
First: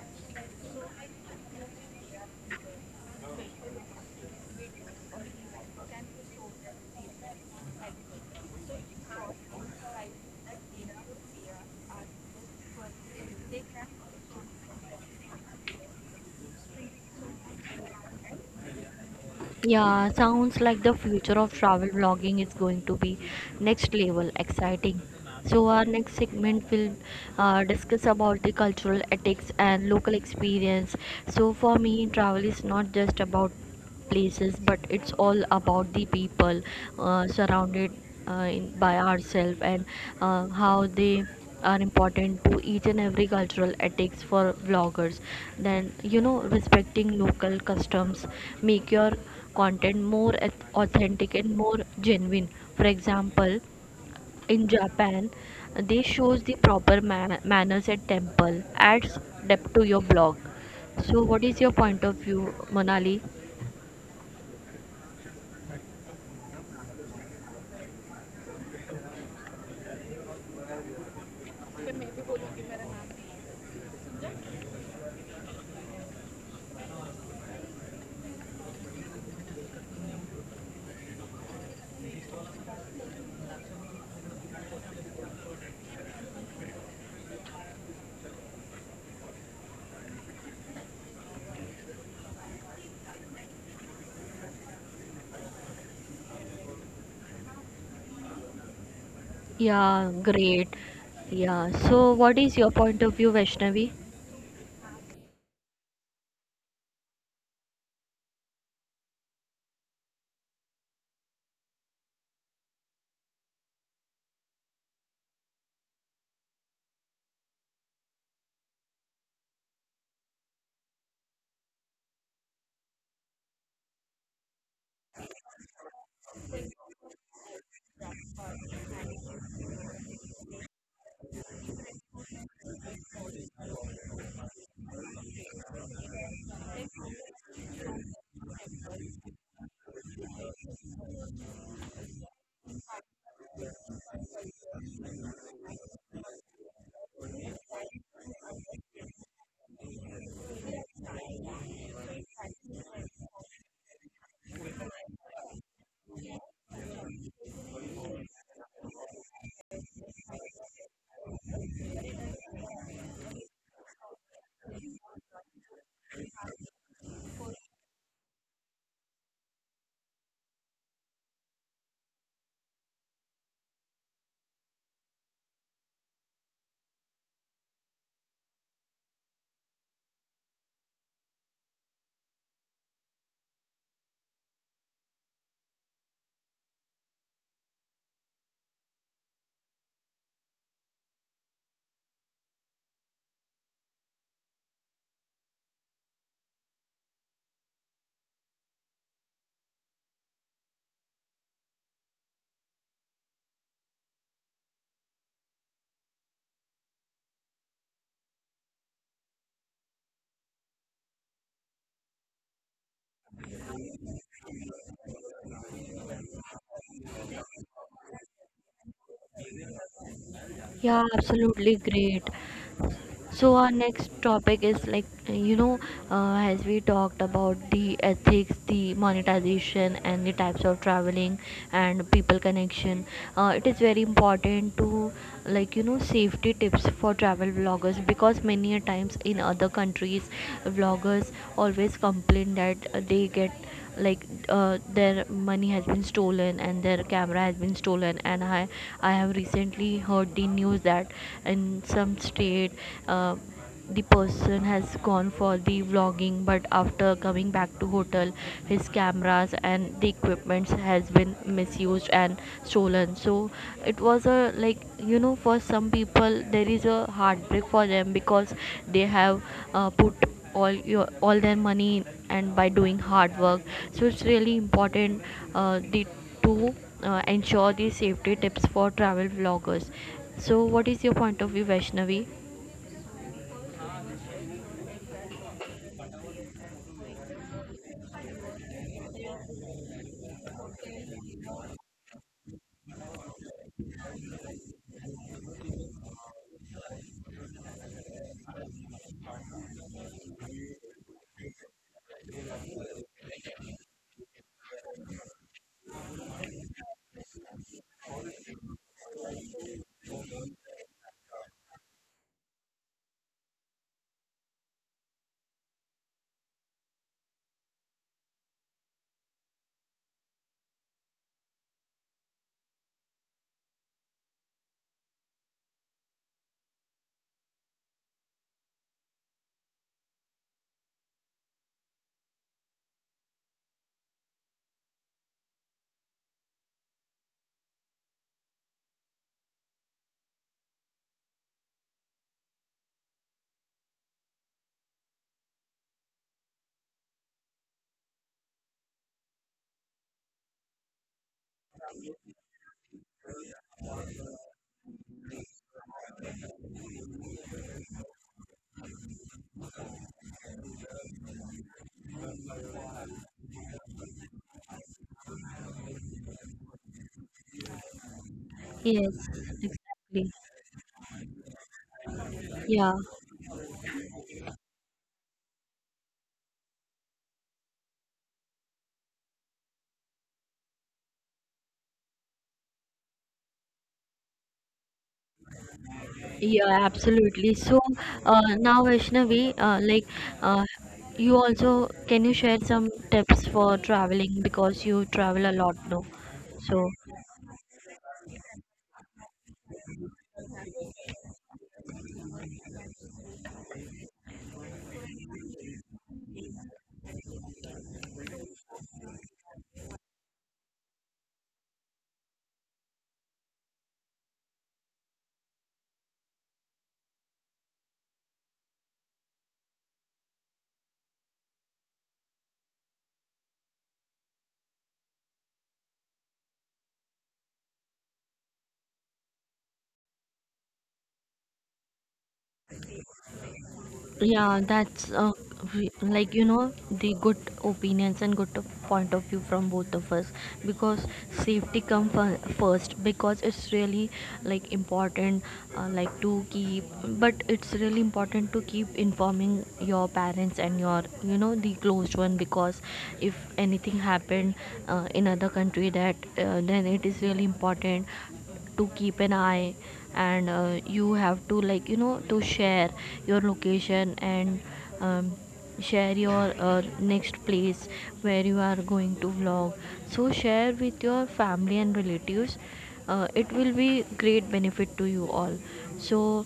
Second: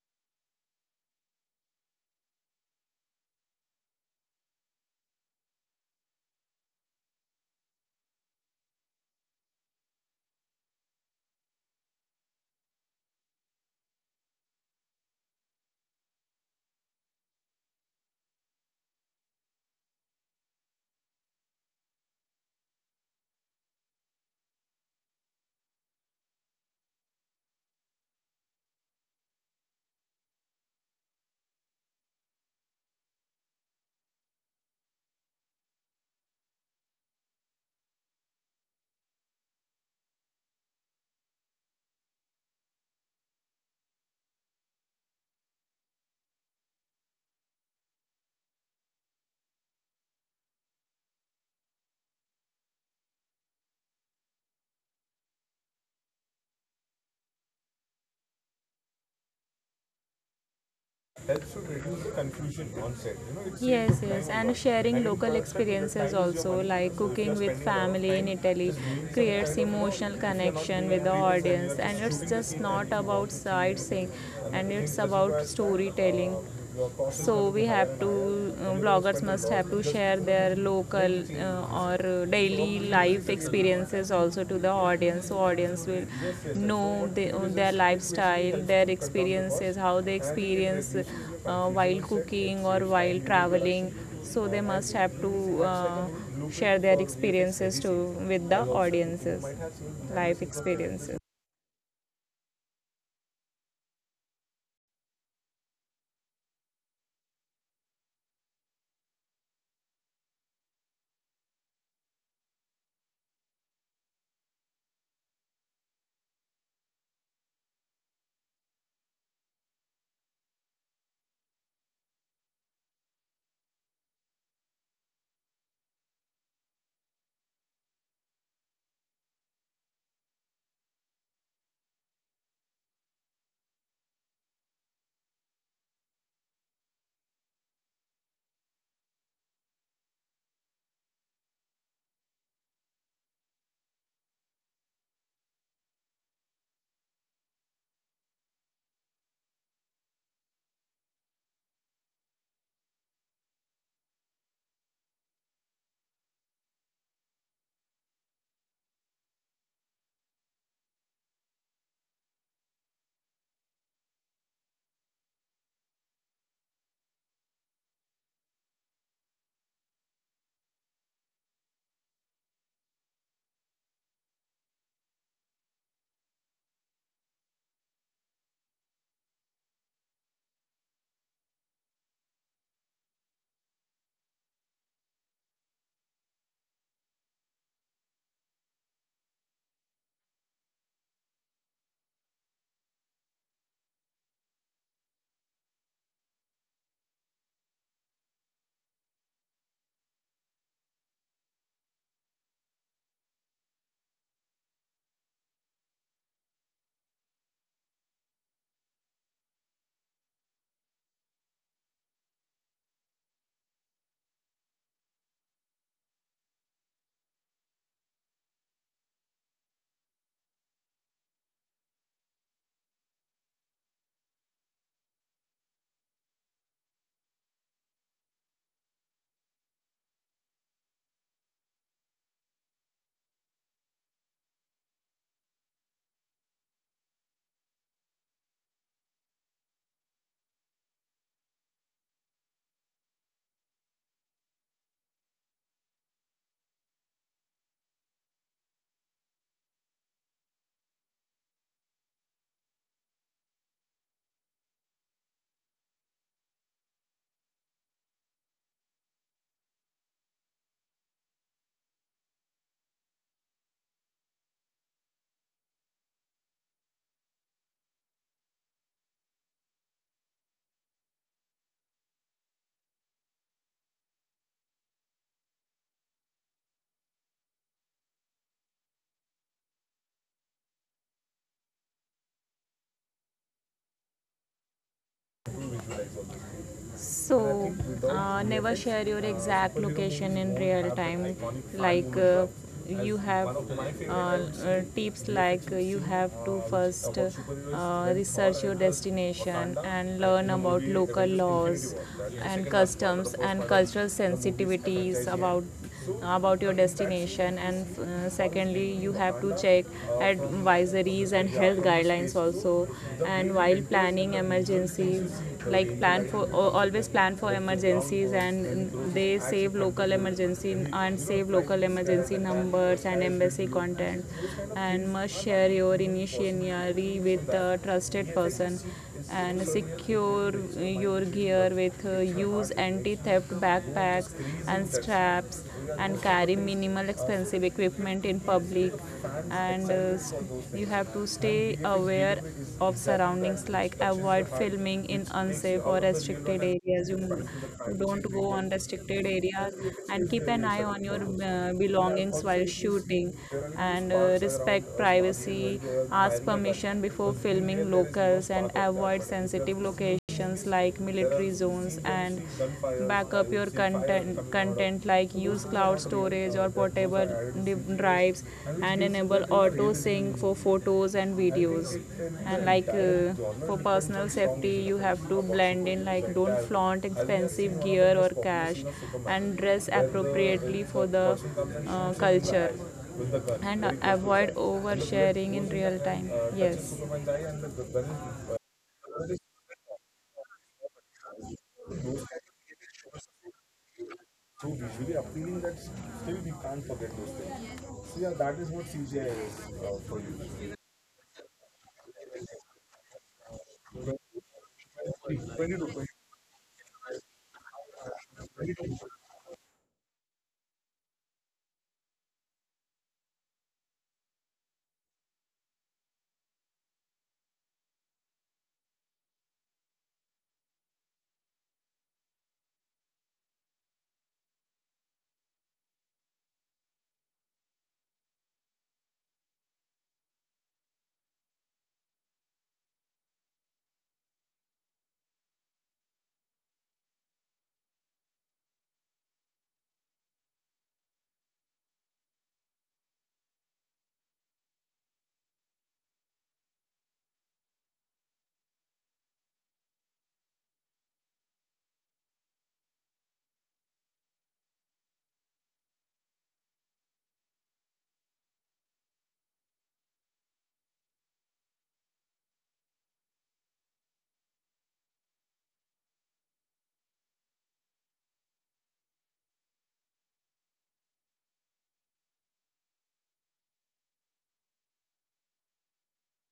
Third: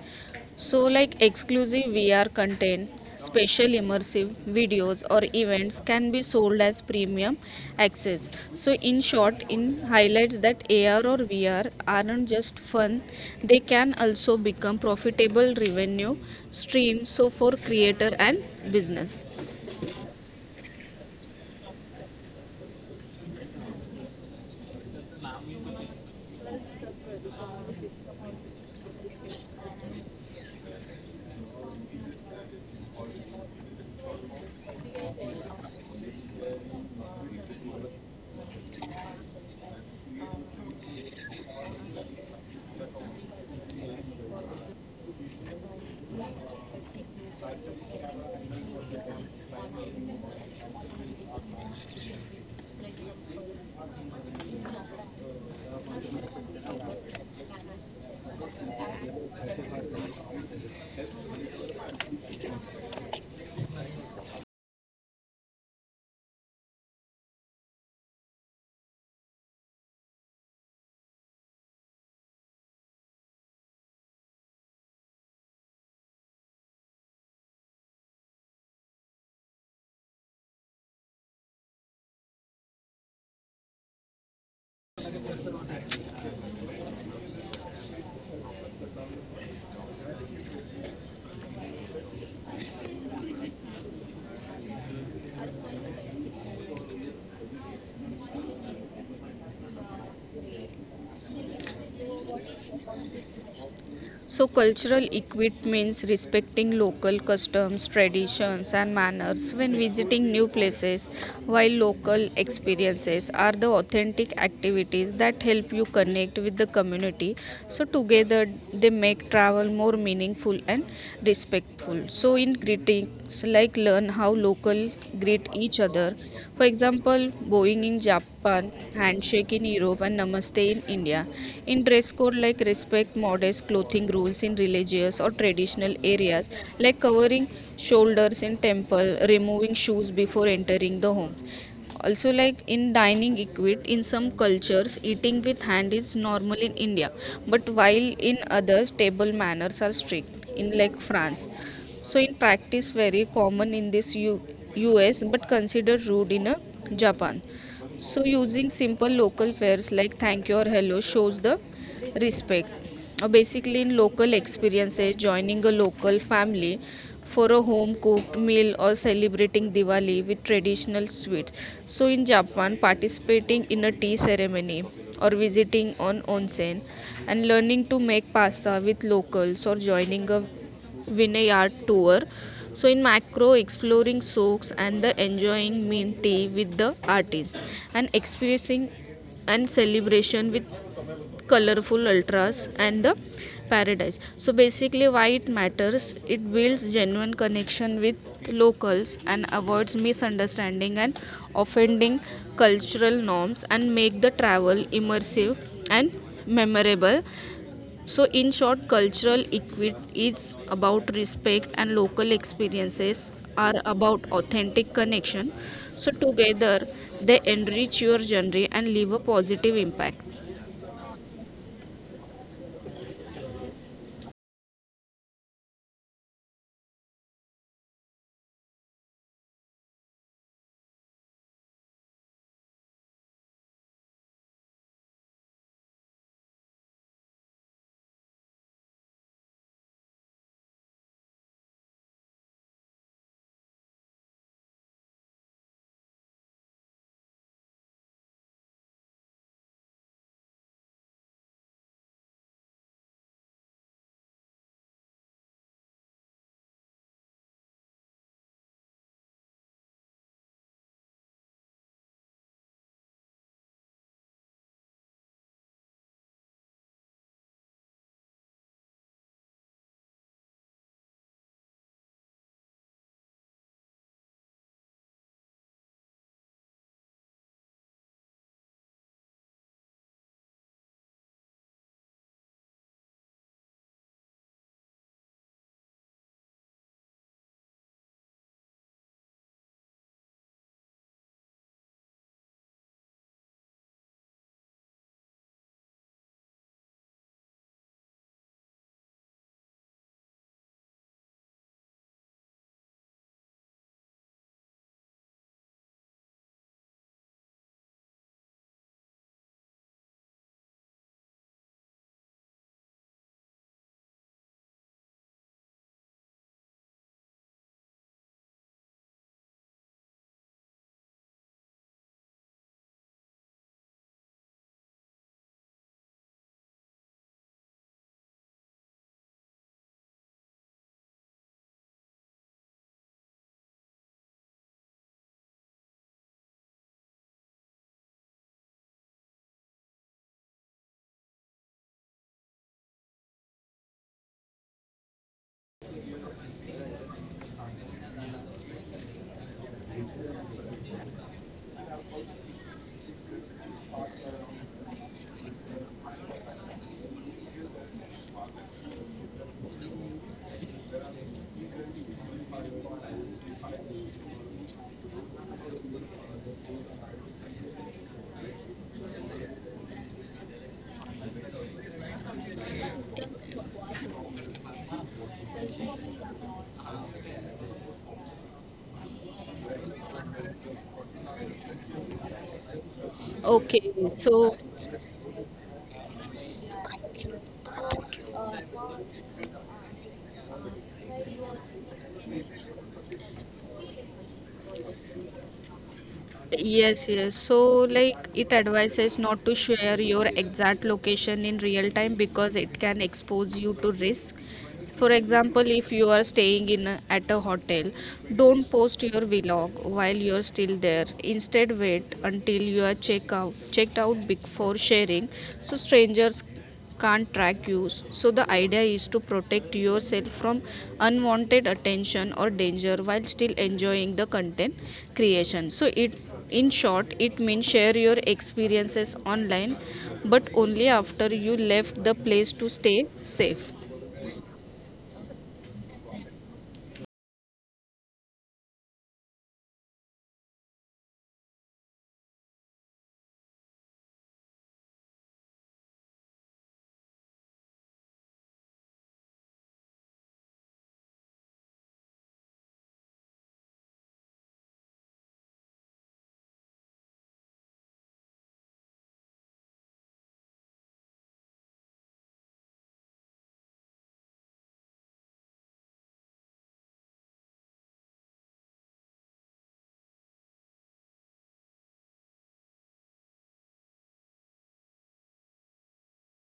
So, like exclusive VR content, special immersive videos, or events can be sold as premium access. So, in short, in highlights that AR or VR aren't just fun, they can also become profitable revenue streams so for creator and business.
Yeah, sounds like the future of travel vlogging is going to be next level exciting. So our next segment will discuss about the cultural ethics and local experience. So for me, travel is not just about places, but it's all about the people surrounded in, by ourselves, and how they are important to each and every cultural ethics for vloggers. Then you know respecting local customs make your content more authentic and more genuine. For example, in Japan, they shows the proper manners at temple adds depth to your blog. So
That
what is
should
your
reduce
point
the
of view,
confusion on set.
Monali?
You know, it's, yes, yes, and sharing local experiences also, like so cooking with family in Italy, creates emotional connection with the audience, and it's just not about sightseeing, and it's about storytelling. So we have to vloggers must have to share their local or daily life experiences also to the audience, so audience will know their lifestyle, their experiences, how they experience while cooking or while traveling. So they must have to share their experiences to with the audiences,
Yeah,
life
great.
experiences.
Yeah, so what is your point of view, Vaishnavi?
So, cultural equit means respecting local customs, traditions, and manners when visiting new places, while local experiences are the authentic activities that help you connect with the community. So, together they make travel more meaningful and respectful. So, in greeting, greetings like learn how local greet each other. For example, bowing in Japan, handshake in Europe, and namaste in India. In dress code like respect modest clothing rules in religious or traditional areas like covering shoulders in temple, removing shoes before entering the home. Also, like in dining equipment, in some cultures, eating with hand is normal in India, but while in others, table manners are strict. In like France, so in practice, very common in this U.S. but considered rude in Japan. So, using simple local fares like thank you or hello shows the respect. Basically, in local experiences, joining a local family for a home cooked meal or celebrating Diwali with traditional sweets. So, in Japan, participating in a tea ceremony or visiting on onsen and learning to make pasta with locals or joining a vineyard tour. So, in macro, exploring soaks and the enjoying mint tea with the artists and experiencing and celebration with colorful ultras and the paradise. So basically why it matters, it builds genuine connection with locals and avoids misunderstanding and offending cultural norms and make the travel immersive and memorable. So in short, cultural equity is about respect and local experiences are about authentic connection. So together they enrich your journey and leave a positive impact.
Yeah, absolutely great. So our next topic is like you know, as we talked about the ethics, the monetization, and the types of traveling and people connection. It is very important to like you know safety tips for travel bloggers, because many a times in other countries vloggers always complain that they get like their money has been stolen and their camera has been stolen, and I have recently heard the news that in some state uh, the person has gone for the vlogging, but after coming back to hotel his cameras and the equipments has been misused and stolen. So it was a like you know for some people there is a heartbreak for them, because they have put all your all their money and by doing hard work. So it's really important the to ensure the safety tips for travel vloggers. So what is your point of view, Vaishnavi?
So, never share your exact location in real time. Like you have tips like, you have to first research your destination and learn about local laws and customs and cultural sensitivities about your destination. And secondly, you have to check advisories and health guidelines also. And while planning emergencies, like plan for, always plan for emergencies, and they save local emergency and save local emergency numbers and embassy content, and must share your initiatory with a trusted person, and secure your gear with, use anti-theft backpacks and straps, and carry minimal expensive equipment in public. And you have to stay aware of surroundings, like avoid filming in unsafe or restricted areas, you don't go on restricted areas, and keep an eye on your belongings while shooting. And respect privacy, ask permission before filming locals and avoid sensitive locations like military zones. And back up your content, like use cloud storage or portable drives, and
Yes,
enable auto
exactly.
sync for photos and videos. And like
Yeah,
for personal safety, you have to blend in, like don't flaunt expensive gear or cash, and dress appropriately for the culture, and
Okay.
avoid
So
oversharing in real time.
yeah,
Yes, yes,
absolutely. So,
there
now
is
Vaishnavi, like, uh, you also
those kind of,
can you share some tips for traveling
so
because
visually
you travel
appealing
a
that
lot now.
still we can't
So,
forget
yes,
those
yes. So,
things. So yeah,
like,
that
it
is what CGI
advises not
is
to share
for
your
you.
exact location in real time because it can expose you to
When-.
risk. For example, if you are staying in at a hotel, don't post your vlog while you are still there. Instead, wait until you are checked out before sharing, so strangers can't track you. So the idea is to protect yourself from unwanted attention or danger while still enjoying the content creation. So it in short it means share your experiences online but only after you left the place to stay safe.
yeah, that's we- like you know the good opinions and point of view from both of us. Because safety come first, because it's really like important like to keep, but it's really important to keep informing your parents and your you know the closed one, because if anything happened in other country that then it is really important to keep an eye. And you have to like you know to share your location and um, share your next place where you are going to vlog. So share with your family and relatives, it will be great benefit to you all. So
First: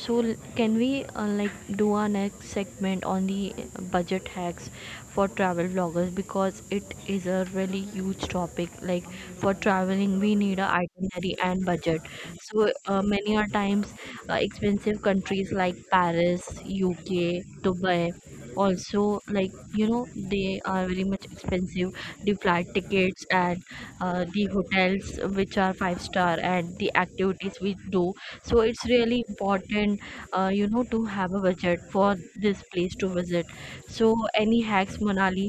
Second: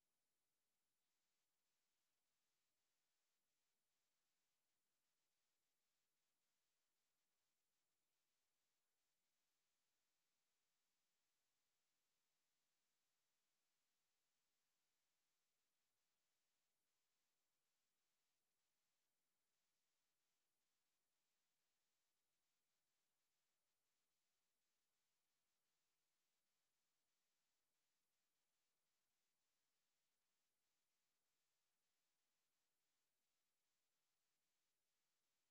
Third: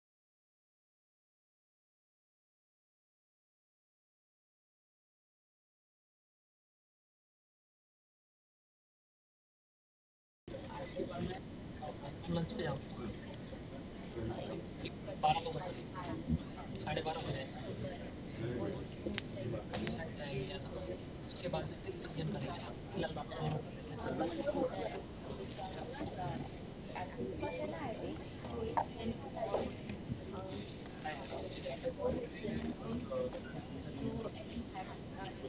so can we like do our next segment on the budget hacks for travel vloggers, because it is a really huge topic. Like for traveling, we need a itinerary and budget. So many are times expensive countries like Paris, UK, Dubai also, like you know they are very much expensive, the flight tickets and the hotels which are five star and the activities we do. So it's really important you know to have a budget for this place to visit. So any hacks, Manali?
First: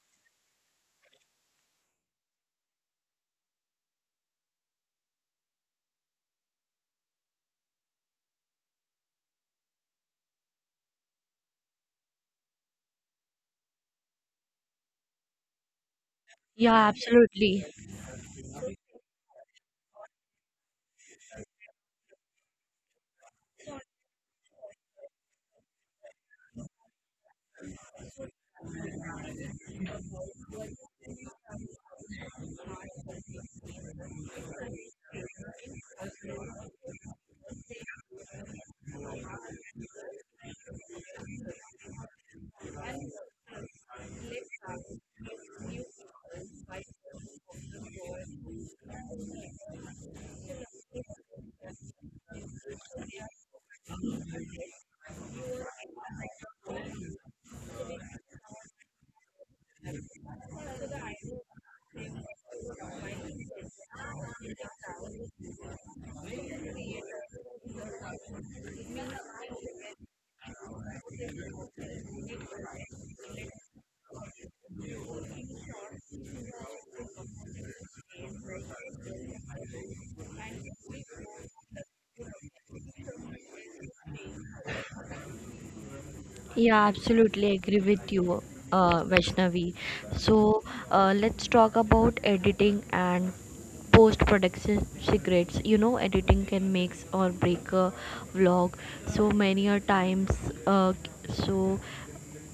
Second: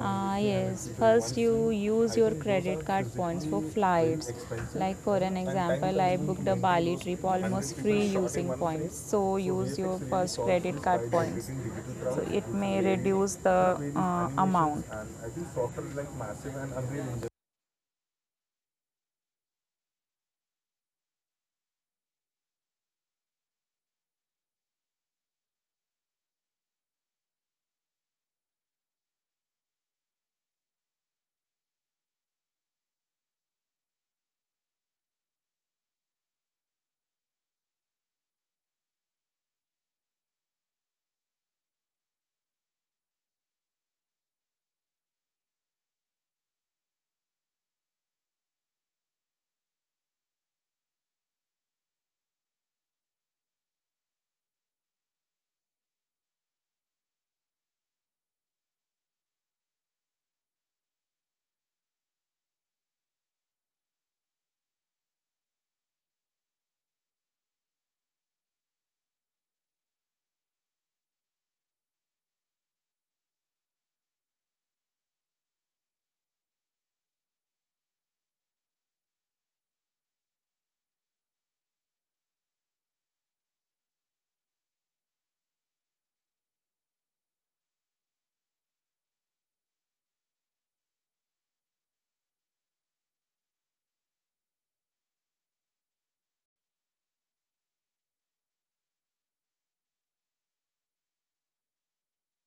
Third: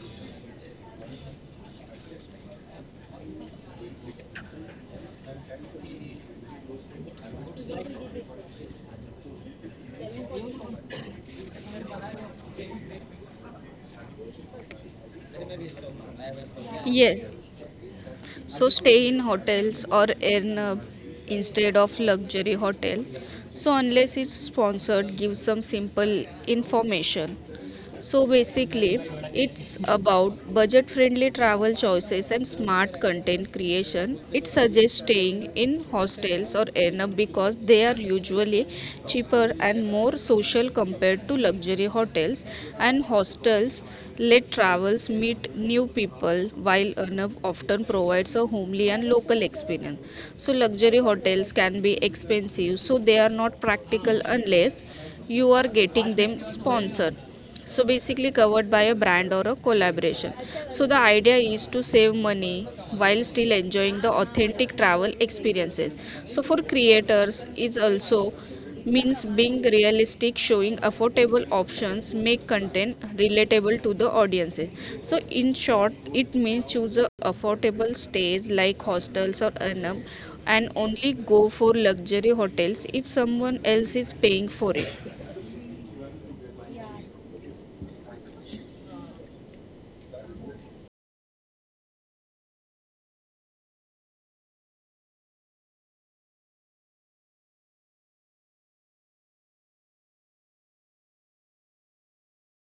Ah, yes. First, you use I your think those are credit card points for physically very flights. Expensive Like, for an and time example, I consuming to booked to a maintain Bali maintain those trip 100 almost 100 people free shot in using one frame. Points. Place. So, use VFX your VFX really first solves credit this card by points. Generating digital So, crowds it may varied, reduce the animations amount. And I think software is like Massive
Yeah,
and
Yes,
Unreal.
absolutely.
so stay in hotels or in instead of luxury hotel. So unless it's sponsored give some simple information. So basically, it's about budget friendly travel choices and smart content creation. It suggests staying in hostels or Airbnb because they are usually cheaper and more social compared to luxury hotels, and hostels let travels meet new people while Airbnb often provides a homely and local experience. So, luxury hotels can be expensive, so they are not practical unless you are getting them sponsored, so basically covered by a brand or a collaboration. So the idea is to save money while still enjoying the authentic travel experiences. So for creators it also means being realistic showing affordable options make content relatable to the audiences. So in short it means choose a affordable stays like hostels or anam and only go for luxury hotels if someone else is paying for it.
Yeah, absolutely agree with you, Vaishnavi. So, let's talk about editing and post-production secrets. You know, editing can make or break a vlog. So many are times, uh, so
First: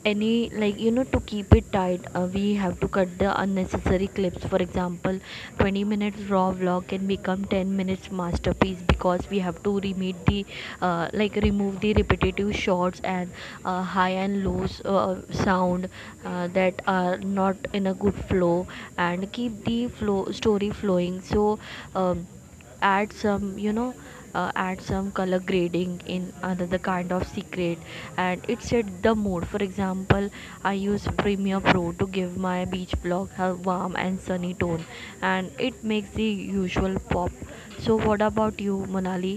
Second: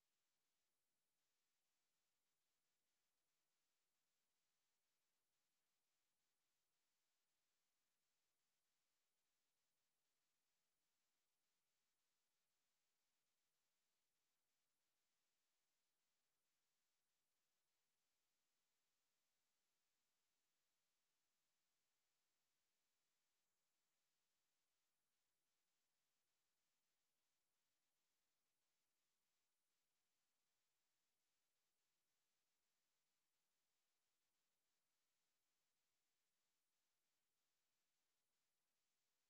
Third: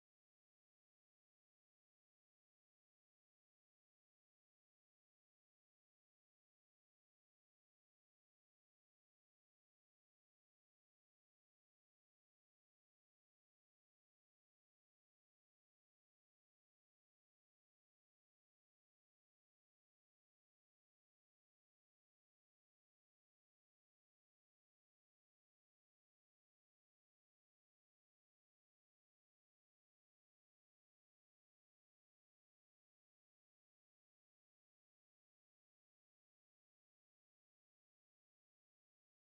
any like you know to keep it tight, we have to cut the unnecessary clips. For example, 20 minutes raw vlog can become 10 minutes masterpiece, because we have to remove the remove the repetitive shots and high and lows sound that are not in a good flow, and keep the flow story flowing. So um, add some you know add some color grading in another kind of secret, and it set the mood. For example, I use Premiere Pro to give my beach blog a warm and sunny tone, and it makes the usual pop. So what about you, Monali?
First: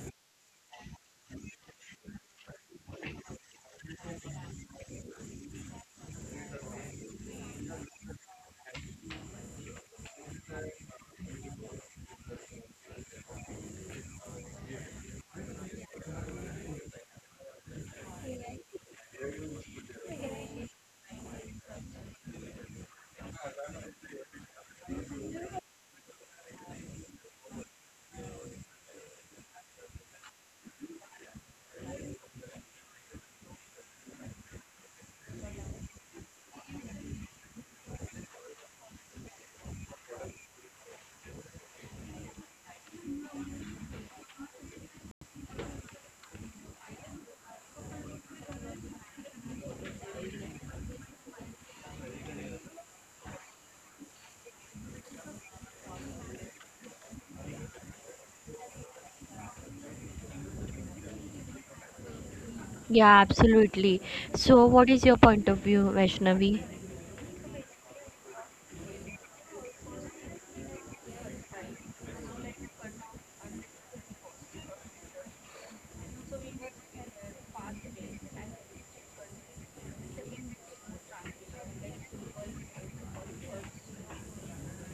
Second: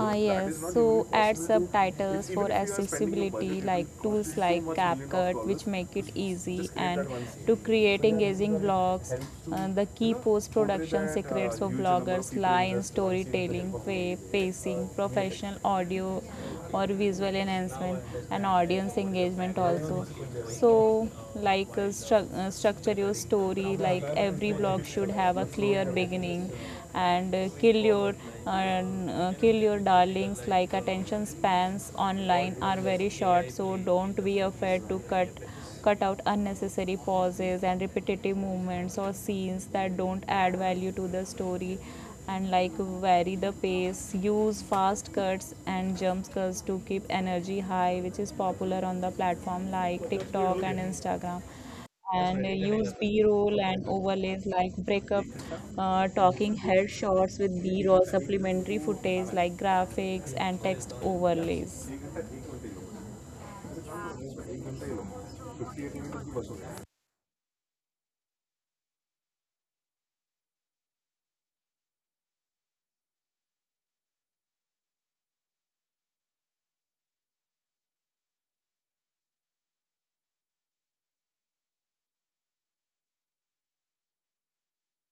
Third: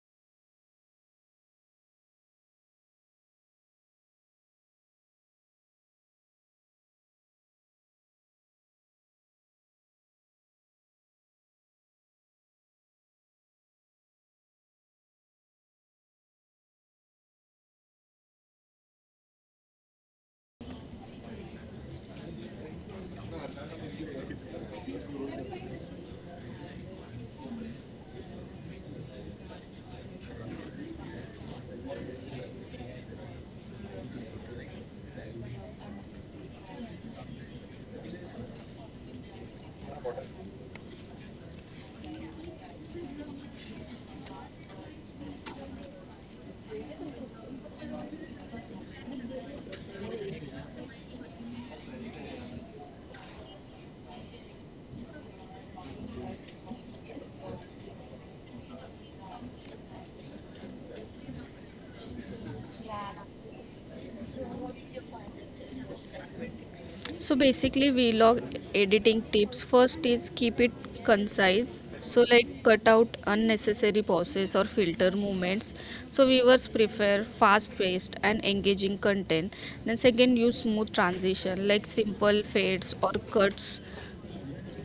Ah, yes, so add subtitles for accessibility like tools like CapCut, which make it easy and to create engaging blogs. The key post production secrets for bloggers lie in storytelling, pacing, professional audio or visual enhancement, and audience engagement also. So structure your story. Like every blog should have a clear beginning, and uh, kill your and kill your darlings. Like attention spans online are very short, so don't be afraid to cut out unnecessary pauses and repetitive movements or scenes that don't add value to the story. And like vary the pace, use fast cuts and jump cuts to keep energy high, which is popular on the platform like TikTok and Instagram. And use b-roll and overlays like breakup talking head shots with b-roll supplementary footage like graphics and text overlays.
Yeah, absolutely. So what is your point of view, Vaishnavi?
So basically, vlog editing tips. First is keep it concise. So like cut out unnecessary pauses or filter movements. So viewers prefer fast-paced and engaging content. Then second, use smooth transition like simple fades or cuts.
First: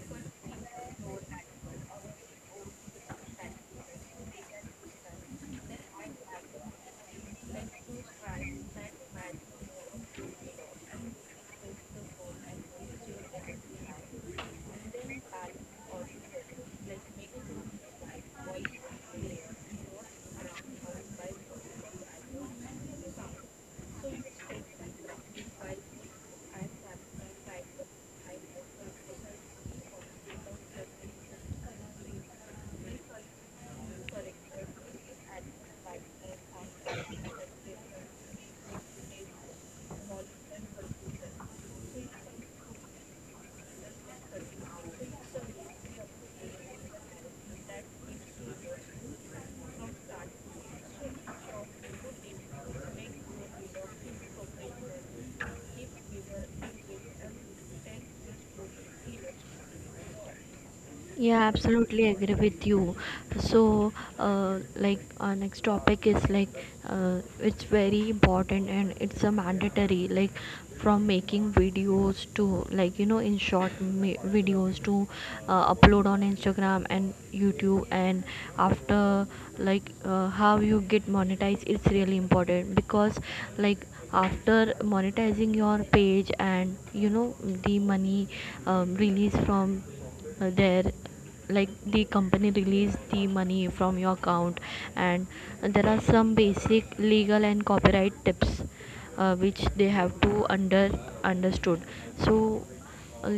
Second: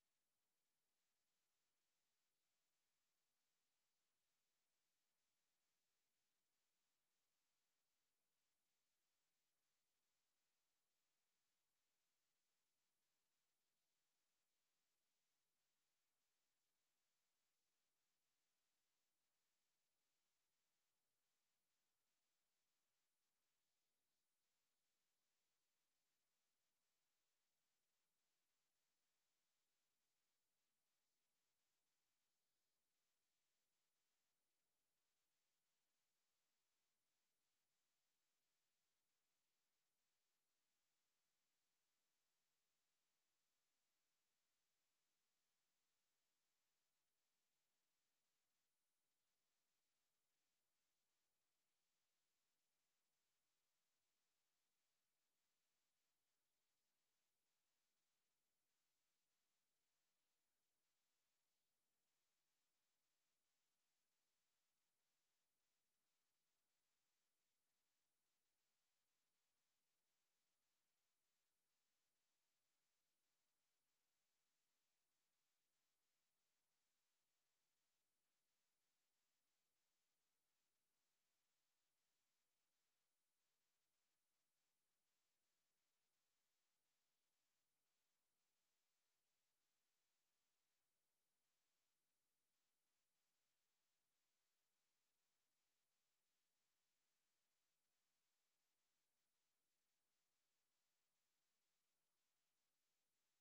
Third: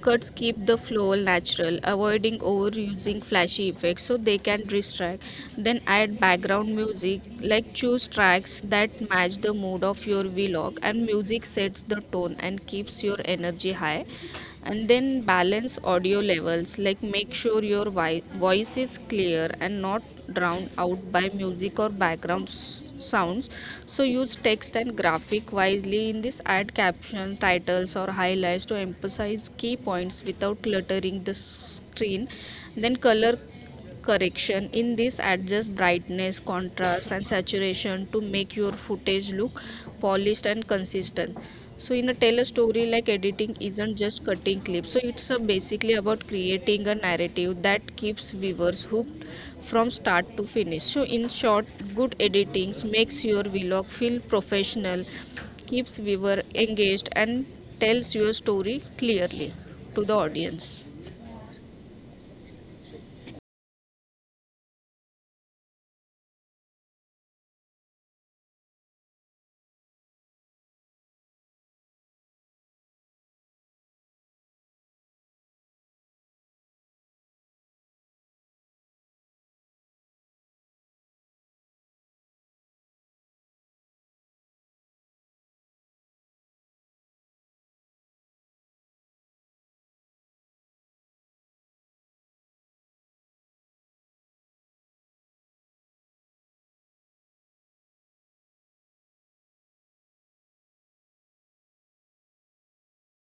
Cuts keep the flow natural, avoiding overusing flashy effects so they can distract. Then add background music, like choose tracks that match the mood of your vlog, and music sets the tone and keeps your energy high. And then balance audio levels like make sure your voice is clear and not drowned out by music or background sounds. So use text and graphic wisely in this add caption titles or highlights to emphasize key points without cluttering the screen. Then color correction in this adjust brightness contrast and saturation to make your footage look polished and consistent. So in a tell a story like editing isn't just cutting clips. So it's basically about creating a narrative that keeps viewers hooked from start to finish. So in short, good editing makes your vlog feel professional, keeps viewer engaged and tells your story clearly to the audience.
Yeah, absolutely agree with you. So, like our next topic is like it's very important and it's a mandatory. Like from making videos to like you know in short videos to upload on Instagram and YouTube, and after like how you get monetized, it's really important. Because like after monetizing your page and you know the money release from there, like the company release the money from your account. And there are some basic legal and copyright tips which they have to under understood. So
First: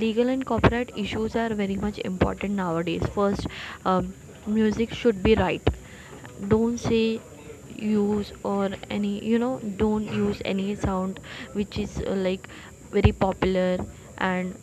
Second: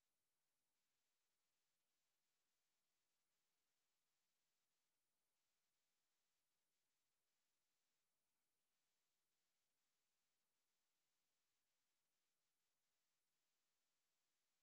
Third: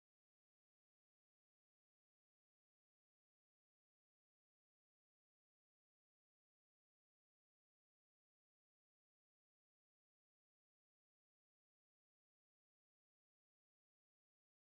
legal and copyright issues are very much important nowadays. First, um, music should be right. Don't say use, or any you know, don't use any sound which is like very popular and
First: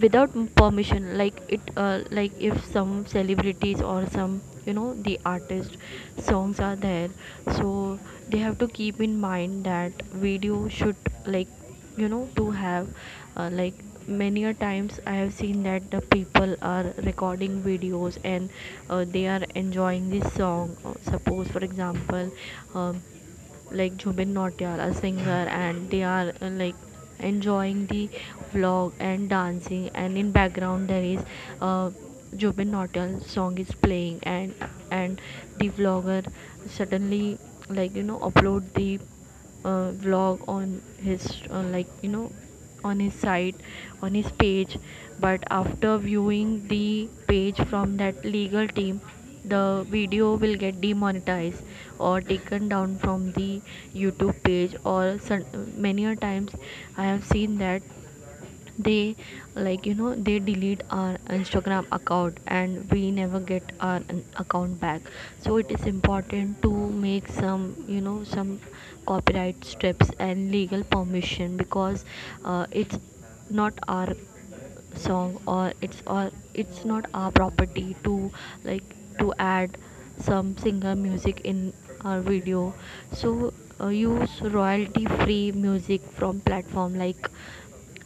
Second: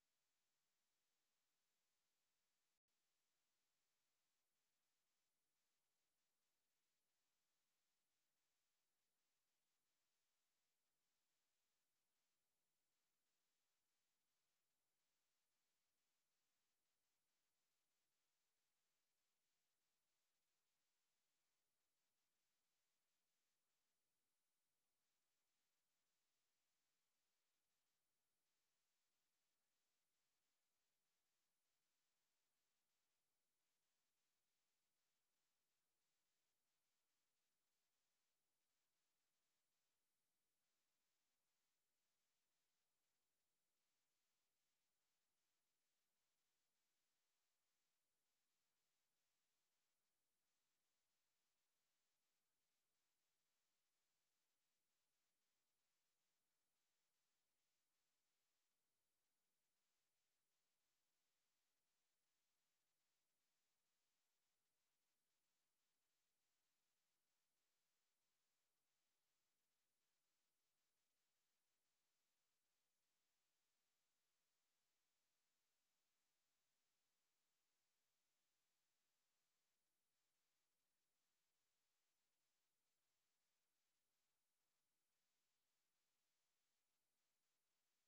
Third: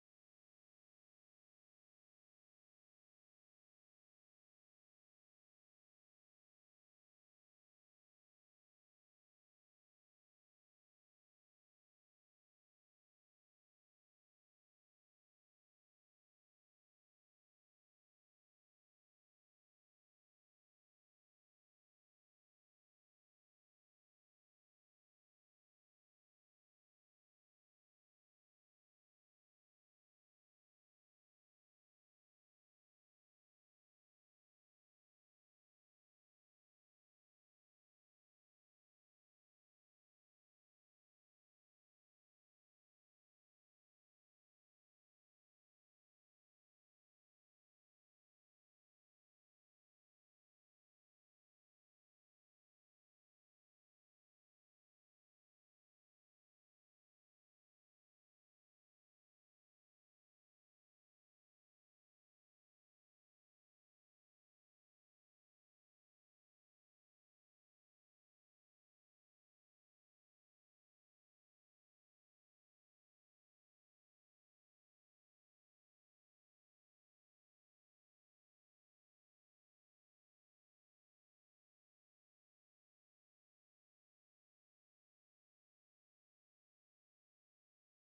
without permission. Like it like if some celebrities or some you know the artist songs are there, so they have to keep in mind that video should like you know to have like, many a times I have seen that the people are recording videos and they are enjoying this song. Suppose for example um, like Jubin Nautiyal, a singer, and they are like enjoying the vlog and dancing. And in background there is uh, Jubin Nautiyal song is playing, and and the vlogger suddenly like you know upload the vlog on his like you know on his site, on his page. But after viewing the page from that legal team, the video will get demonetized or taken down from the YouTube page or some, many a times I have seen that they like you know they delete our Instagram account and we never get our account back. So it is important to make some you know some copyright strips and legal permission, because it's not our song, or it's, or it's not our property to like to add some singer music in our video. So use royalty free music from platform like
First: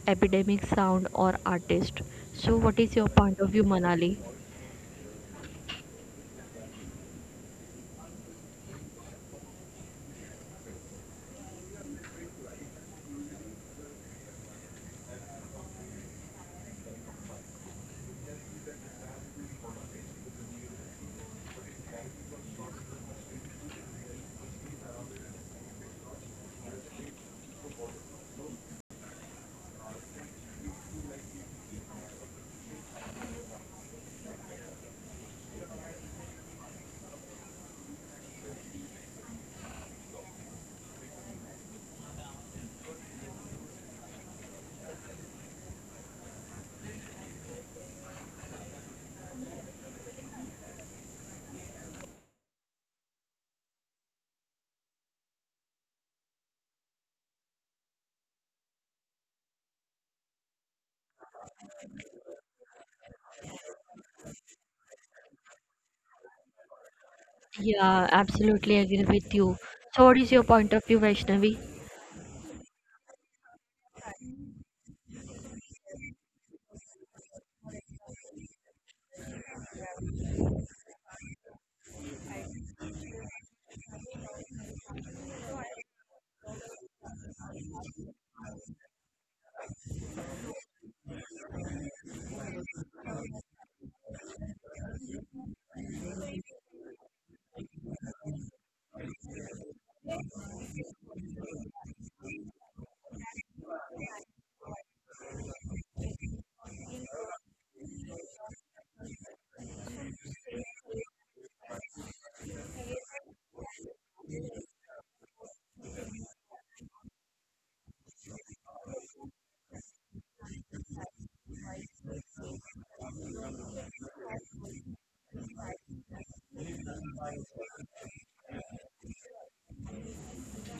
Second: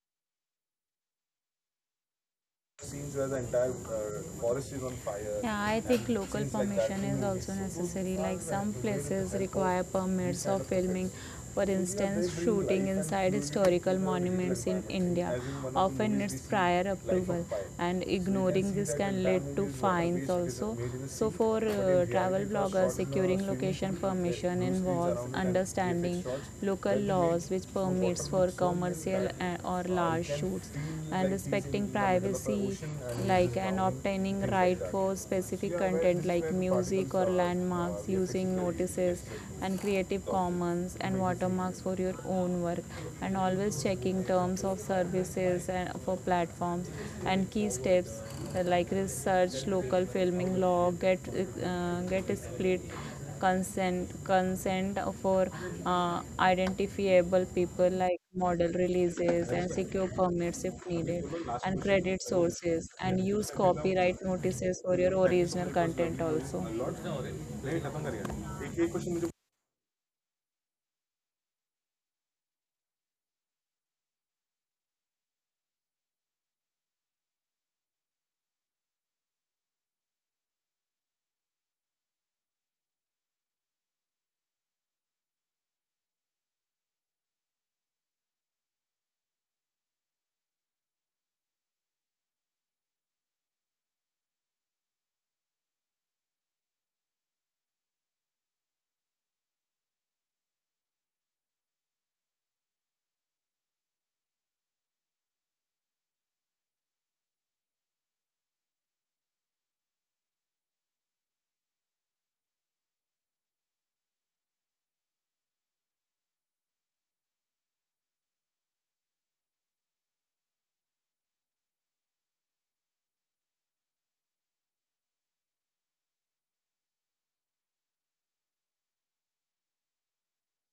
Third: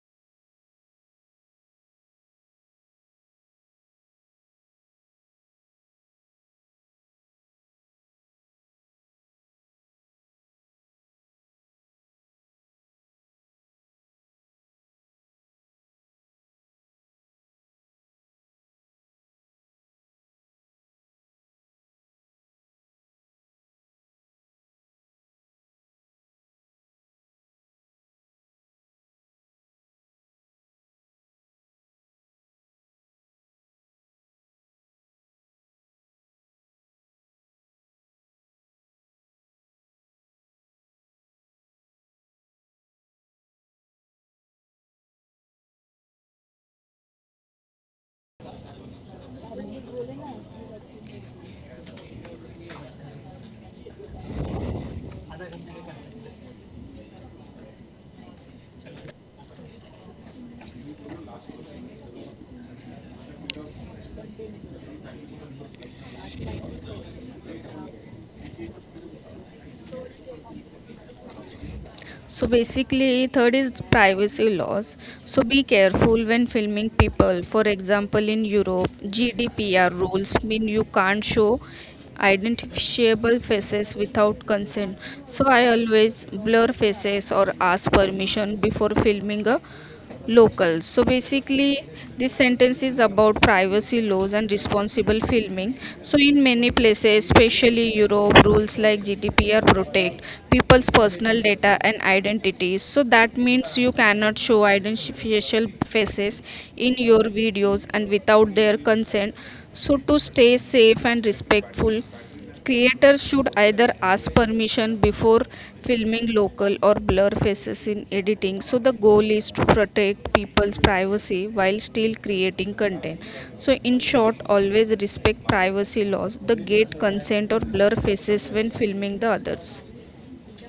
Epidemic Sound or artist. So, what is your
Scenes where the
point of view,
entire
Manali?
forest is on fire. Yeah, I think local scenes like permission is also so necessary. Like some really places require permits for filming. For instance, shooting inside historical monuments in India often needs prior approval, and so ignoring this can lead to fines also. So, for travel bloggers, securing location pool permission involves understanding local laws, which permits for commercial or large shoots, and respecting privacy like, and obtaining right for specific content like music or landmarks using notices and creative commons and watermarks for your own work, and always checking terms of services and for platforms. And key steps, like research local filming law, get a split consent for identifiable people like model releases, and secure permits if needed, and credit sources, and use copyright notices for your original content also.
Yeah, absolutely agree with you. So, what is your point of view, Vaishnavi?
So basically, third is privacy laws. So be careful when filming people. For example, in Europe, GDPR rules mean you can't show identifiable faces without consent. So I always blur faces or ask permission before filming a locals. So basically, this sentence is about privacy laws and responsible filming. So in many places, especially Europe, rules like GDPR protect people's personal data and identities. So that means you cannot show identifiable faces in your videos and without their consent. So to stay safe and respectful, creators should either ask permission before filming local or blur faces in editing. So the goal is to protect people's privacy while still creating content. So in short, always respect privacy laws, the gate consent or blur faces when filming the others.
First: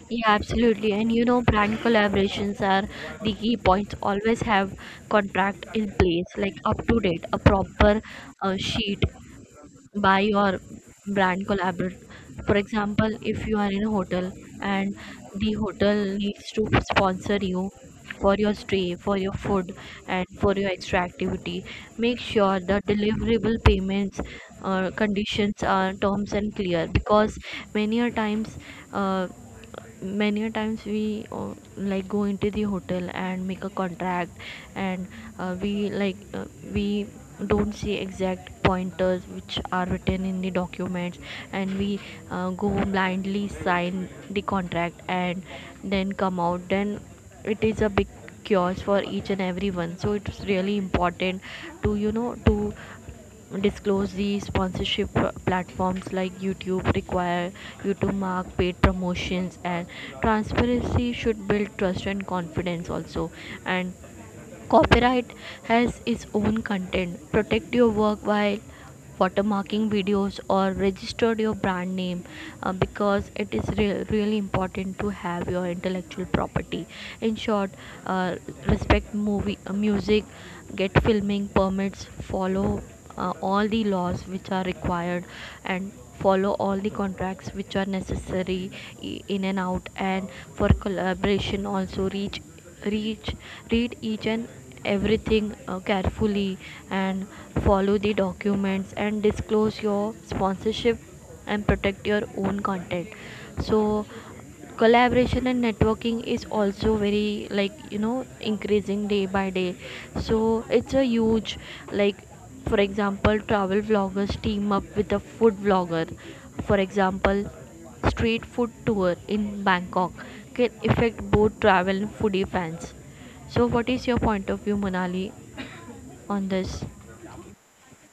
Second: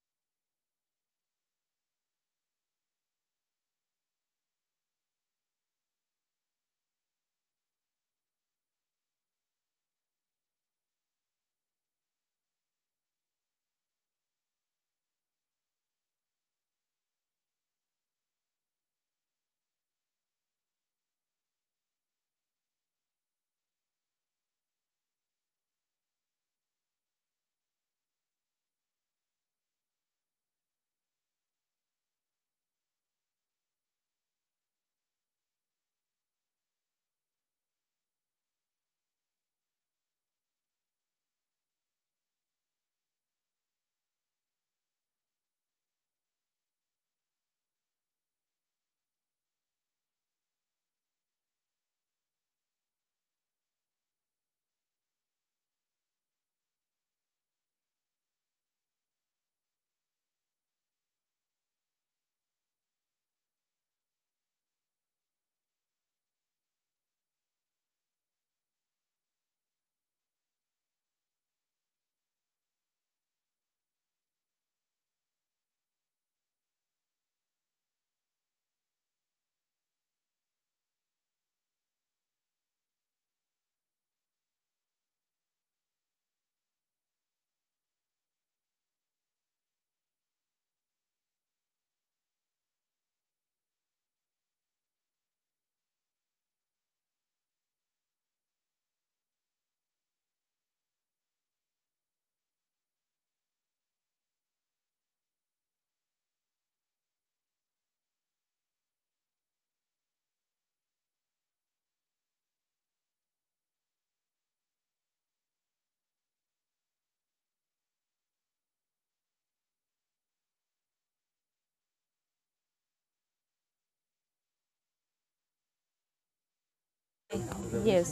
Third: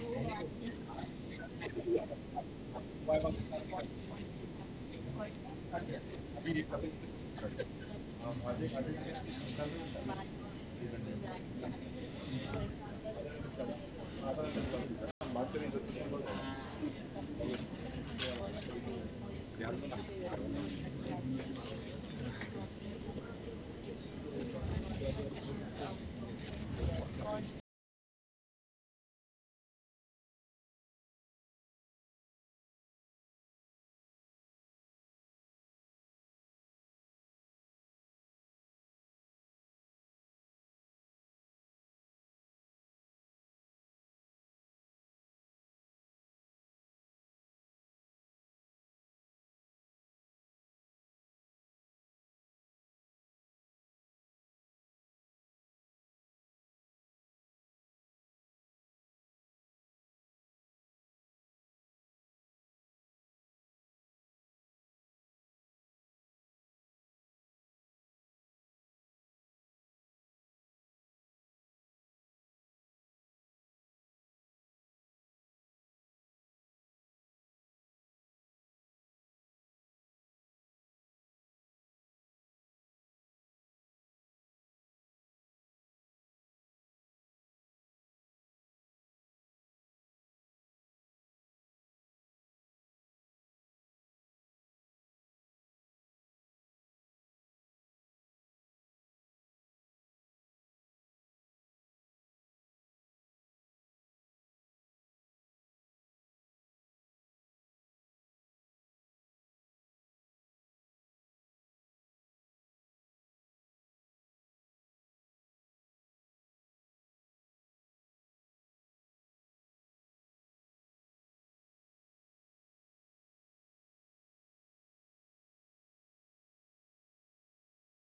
Yeah, absolutely. And you know, brand collaborations are the key points. Always have contract in place, like up to date, a proper sheet buy your brand collaborate. For example, if you are in a hotel and the hotel needs to sponsor you for your stay, for your food, and for your extra activity, make sure the deliverable payments, conditions are terms and clear, because many a times, uh, we like go into the hotel and make a contract, and uh, we like uh, we don't see exact pointers which are written in the documents, and we go blindly sign the contract and then come out. Then it is a big chaos for each and everyone, so it's really important to, you know, to disclose the sponsorship. Platforms like YouTube require you to mark paid promotions, and transparency should build trust and confidence also. And copyright has its own content. Protect your work while watermarking videos or register your brand name, because it is really important to have your intellectual property. In short, uh, respect movie, music, get filming permits, follow all the laws which are required, and follow all the contracts which are necessary in and out, and for collaboration also, reach reach read each and everything carefully, and follow the documents and disclose your sponsorship and protect your own content. So collaboration and networking is also very, like, you know, increasing day by day. So it's a huge, like, for example, travel vloggers team up with a food vlogger. For example, street food tour in Bangkok can affect both travel and foodie fans. So what is your point of view, Monali, on this?
Yes,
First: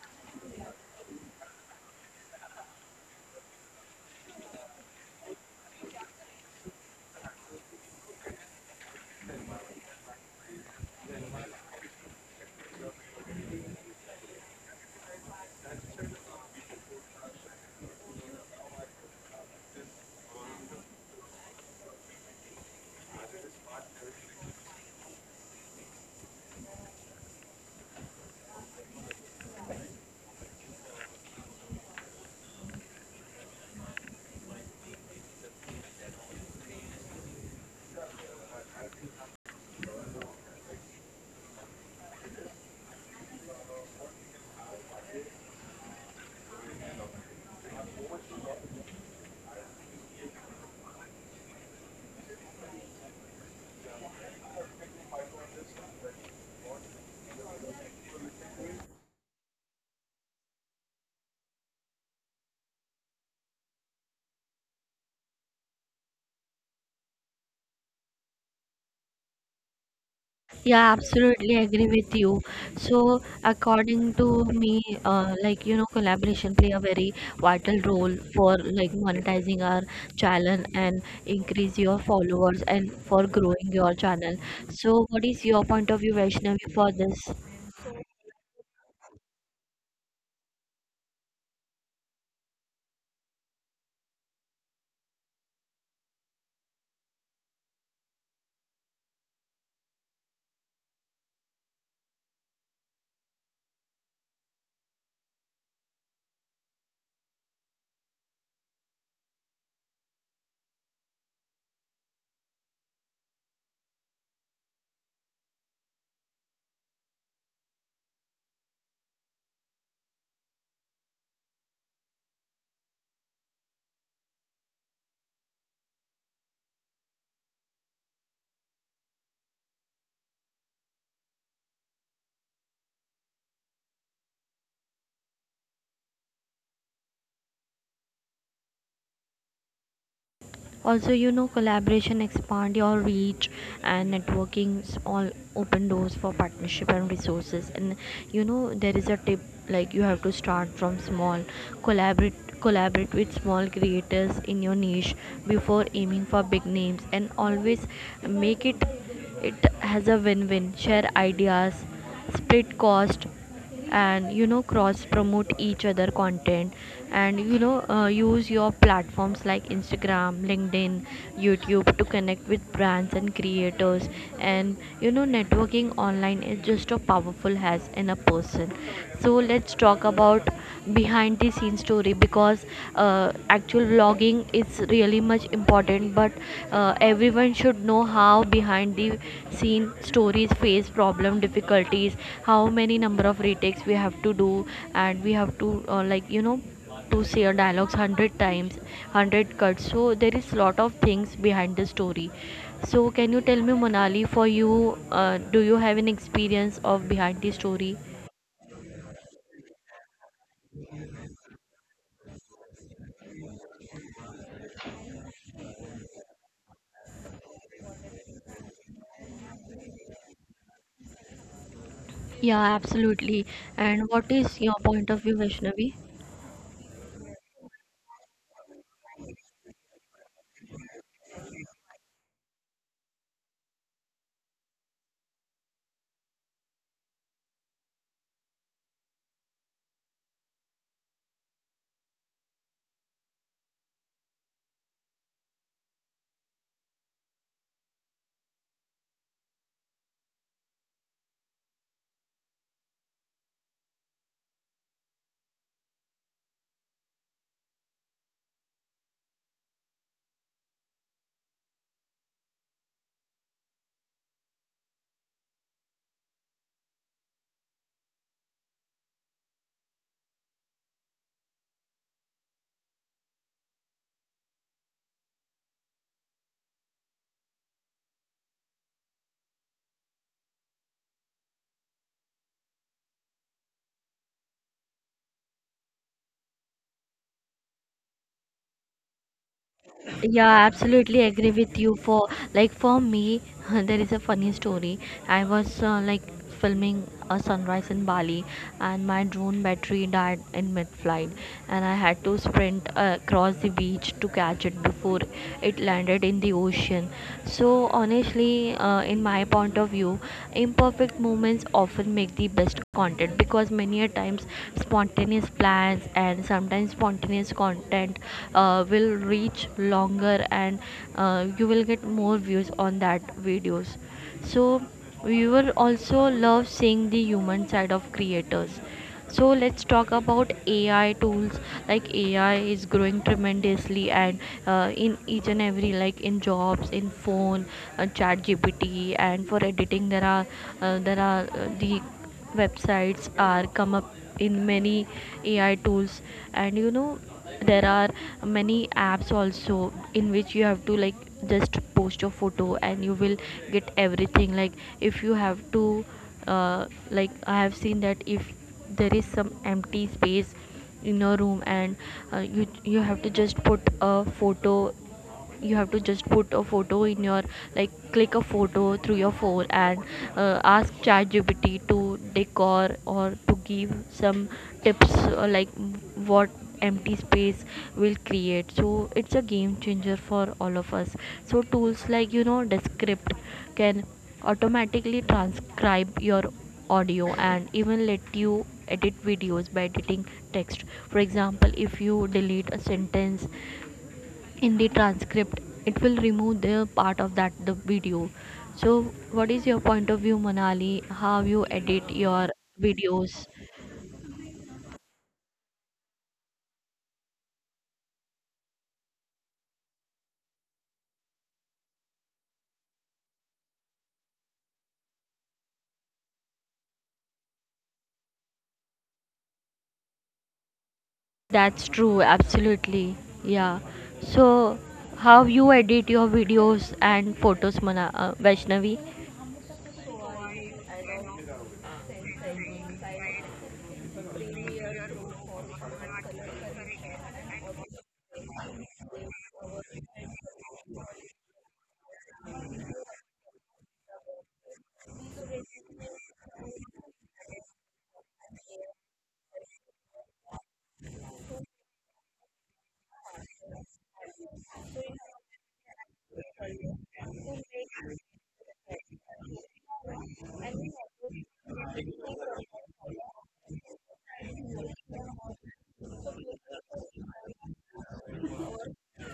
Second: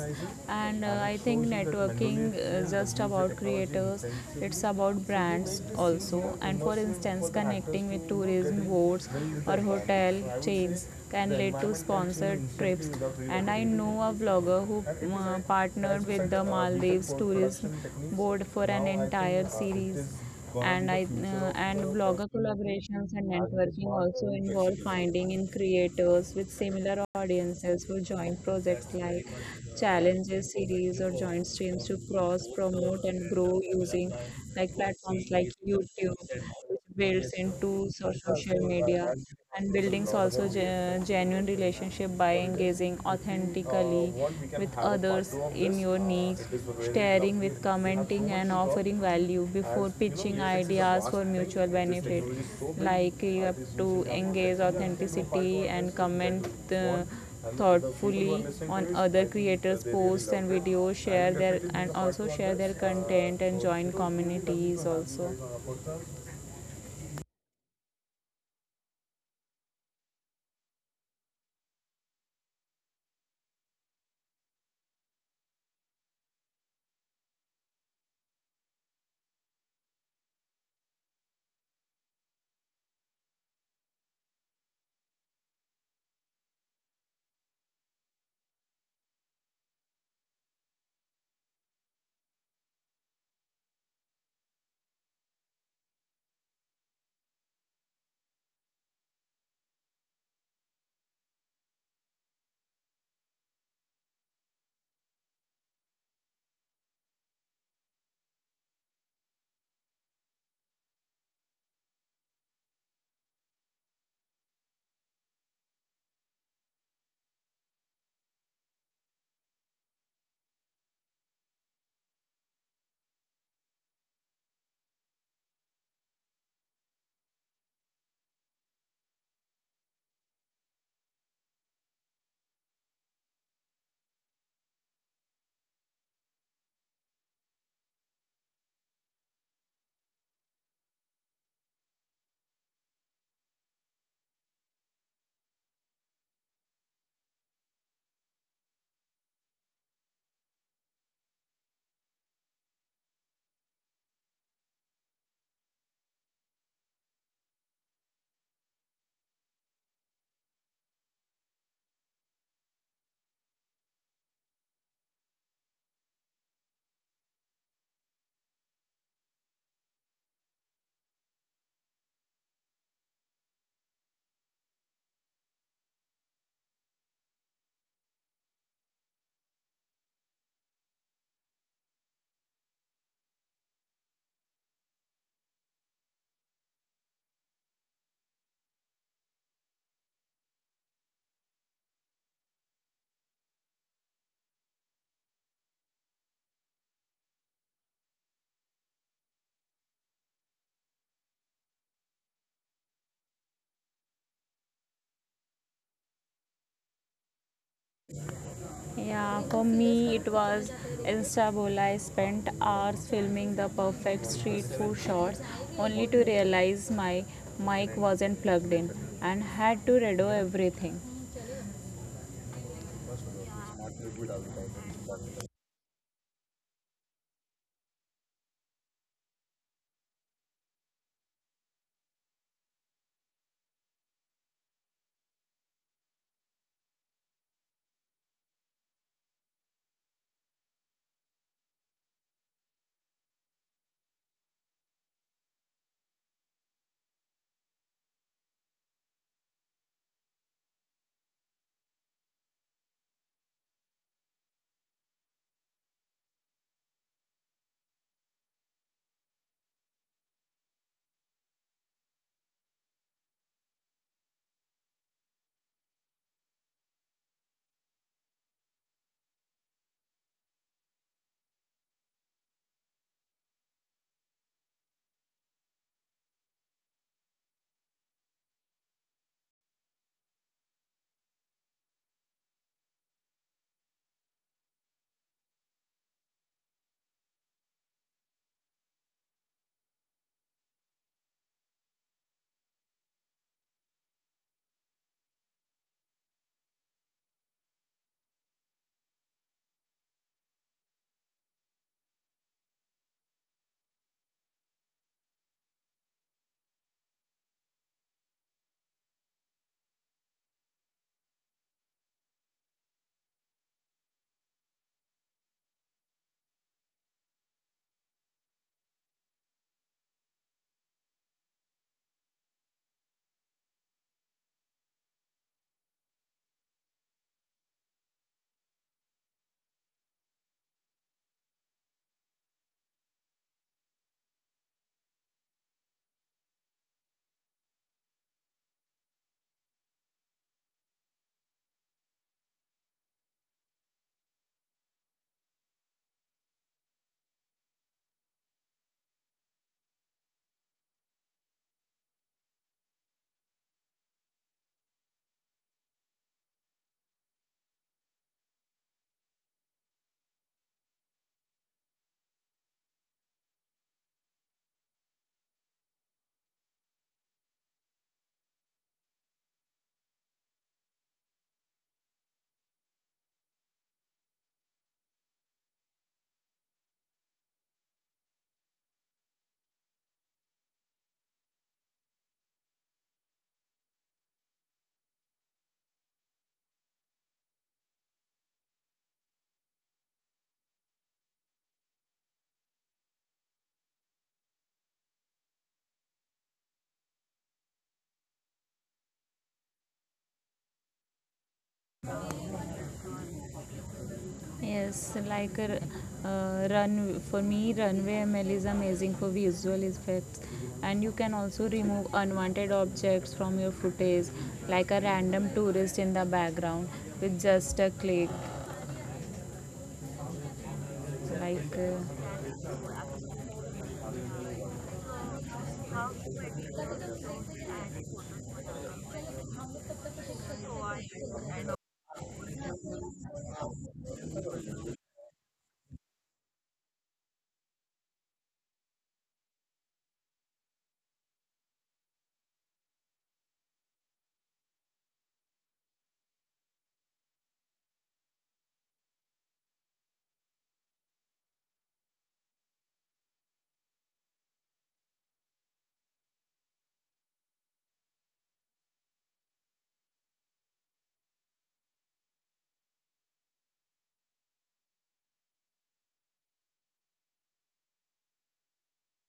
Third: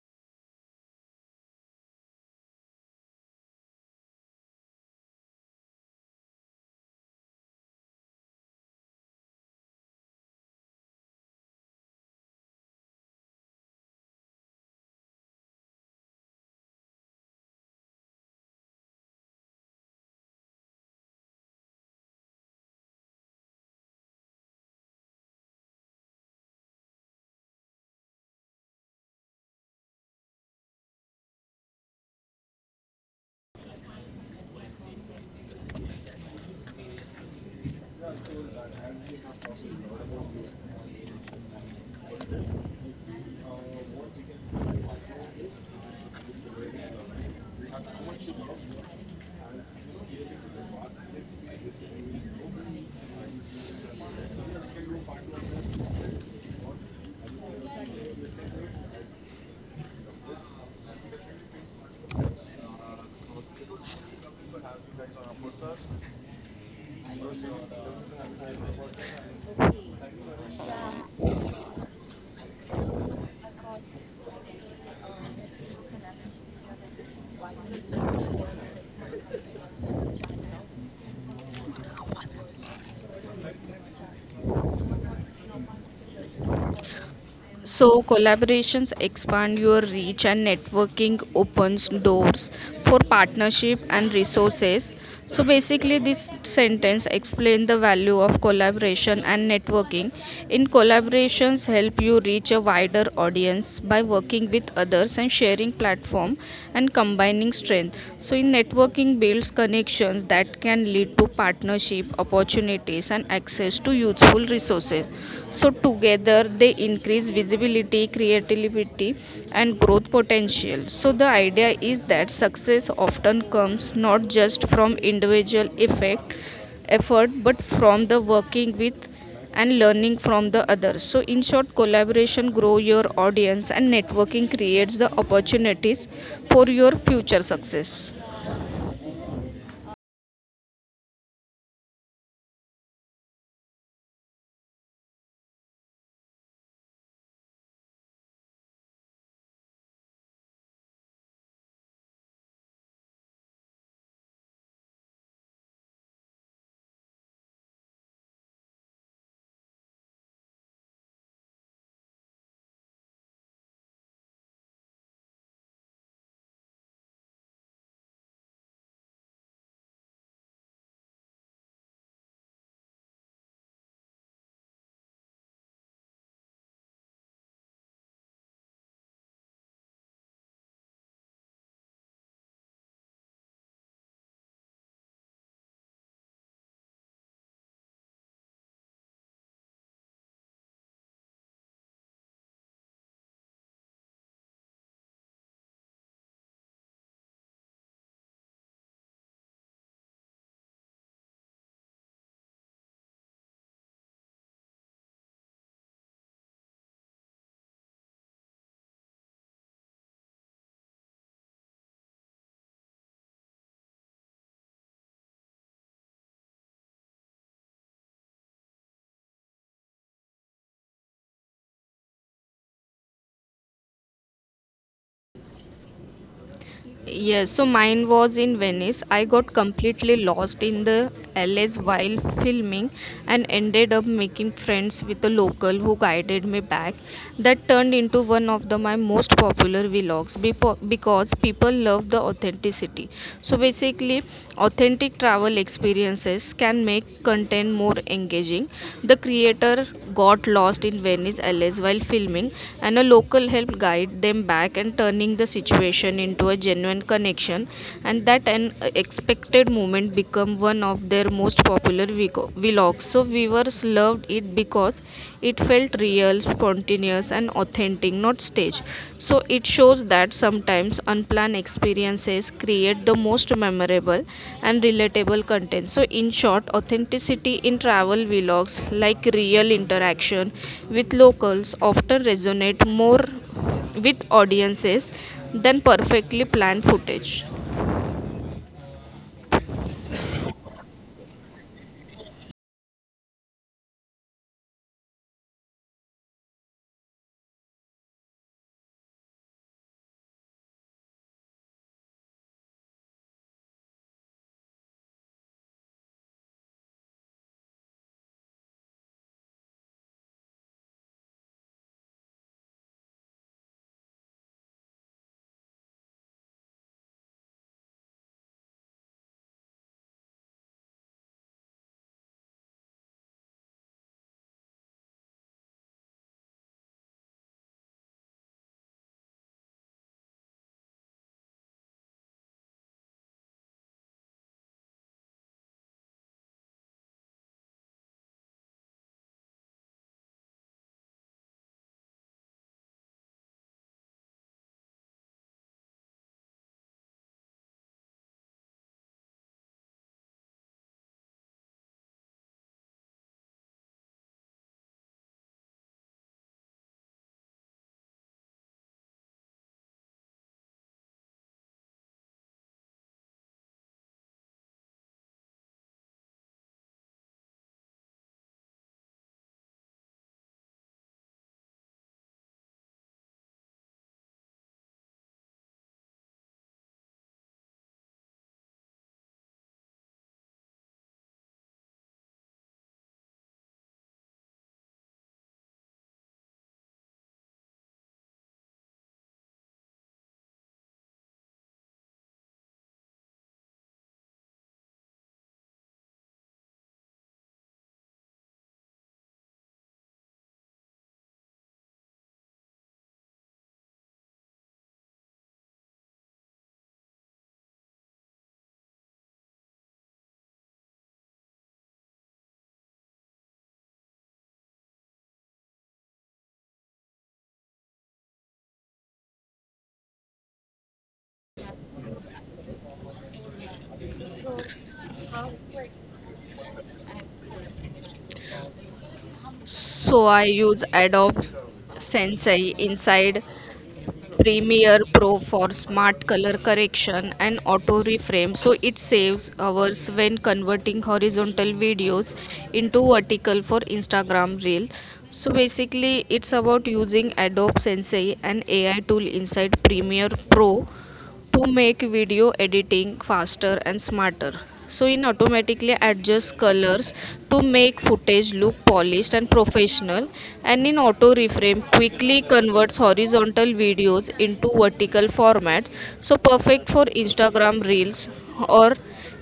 and I think networking is just about creators, it's about brands also. And for instance, connecting with tourism boards or hotel chains can lead to sponsored trips. And I know a vlogger who partnered with the Maldives Tourism Board for an entire series. And I uh, and blogger collaborations and networking also involve finding in creators with similar audiences who join projects like challenges, series, or joint streams to cross promote and grow, using like platforms like YouTube builds. Yes, sir. Into social media and social buildings also. Genuine relationship by engaging authentically with others in your niche, sharing with, so commenting and offering value before pitching ideas for mutual benefit. So like you have to up to engage authenticity and comment uh, thoughtfully on other creators really posts and videos, share their, and also share their content, and so join really communities also.
Yeah, absolutely agree with you. So, according to me, like, you know, collaboration play a very vital role for like monetizing our channel and increase your followers and for growing your channel. So, what is your point of view, Vaishnavi, for this?
So, collaborations expand your reach and networking opens doors for partnership and resources. So, basically, this sentence explains the value of collaboration and networking. In collaborations, help you reach a wider audience by working with others and sharing platform and combining strength. So, in networking, builds connections that can lead to partnership opportunities and access to useful resources. So, together they increase visibility, creativity, and growth potential. So, the idea is that success often comes not just from individual effect, effort but from the working with and learning from the others. So, in short, collaboration grow your audience and networking creates the opportunities for your future success.
Also, you know, collaboration expand your reach and networkings all open doors for partnership and resources. And you know, there is a tip, like you have to start from small. Collaborate with small creators in your niche before aiming for big names, and always make it, it has a win-win. Share ideas, split cost, and you know, cross promote each other content. And you know, use your platforms like Instagram, LinkedIn, YouTube to connect with brands and creators. And you know, networking online is just a powerful has in a person. So let's talk about behind the scenes story, because actual vlogging is really much important, but everyone should know how behind the scene stories face problem difficulties, how many number of retakes we have to do, and we have to, like, you know, to say a dialogues 100 times, 100 cuts. So there is lot of things behind the story. So can you tell me, Monali, for you, do you have an experience of behind the story?
Yeah, for me it was Instabola. I spent hours filming the perfect street food shots only to realize my mic wasn't plugged in and had to redo everything.
Yeah, absolutely. And what is your point of view, Vaishnavi?
Yes, so mine was in Venice. I got completely lost in the alleys while filming and ended up making friends with a local who guided me back. That turned into one of my most popular vlogs because people love the authenticity. So basically, authentic travel experiences can make content more engaging. The creator got lost in Venice, Alice while filming, and a local helped guide them back and turning the situation into a genuine connection. And that an expected moment become one of their most popular vlogs. So viewers loved it because it felt real, spontaneous, and authentic, not staged. So it shows that sometimes unplanned experiences create the most memorable and relatable content. So, in short, authenticity in travel vlogs, like real interaction with locals, often resonate more with audiences than perfectly planned footage.
Yeah, absolutely agree with you. For, like, for me, there is a funny story. I was, like, filming a sunrise in Bali, and my drone battery died in mid-flight, and I had to sprint across the beach to catch it before it landed in the ocean. So honestly, in my point of view, imperfect moments often make the best content, because many a times spontaneous plans, and sometimes spontaneous content will reach longer, and you will get more views on that videos. So viewer also love seeing the human side of creators. So let's talk about AI tools. Like, AI is growing tremendously, and in each and every, like, in jobs, in phone, chat gpt and for editing there are, the websites are come up in many AI tools. And you know, there are many apps also in which you have to, like, just post your photo and you will get everything. Like, if you have to, like, I have seen that if there is some empty space in your room, and you have to just put a photo, you have to just put a photo in your, like, click a photo through your phone, and ask ChatGPT to decor or to give some tips, like what empty space will create. So it's a game changer for all of us. So tools like, you know, Descript can automatically transcribe your audio and even let you edit videos by editing text. For example, if you delete a sentence in the transcript, it will remove the part of that the video. So what is your point of view, manali how you edit your videos?
Yes, like run for me, runway ML is amazing for visual effects, and you can also remove unwanted objects from your footage, like a random tourist in the background with just a click. Like
That's
uh,
true, absolutely. Yeah. So how you edit your videos and photos, Vaishnavi?
So I use Adobe Sensei inside Premiere Pro for smart color correction and auto reframe so it saves hours when converting horizontal videos into vertical for Instagram reel. So basically it's about using Adobe Sensei an AI tool inside Premiere Pro to make video editing faster and smarter. So it automatically adjusts colors to make footage look polished and professional, and in auto reframe quickly converts horizontal videos into vertical formats so perfect for Instagram reels or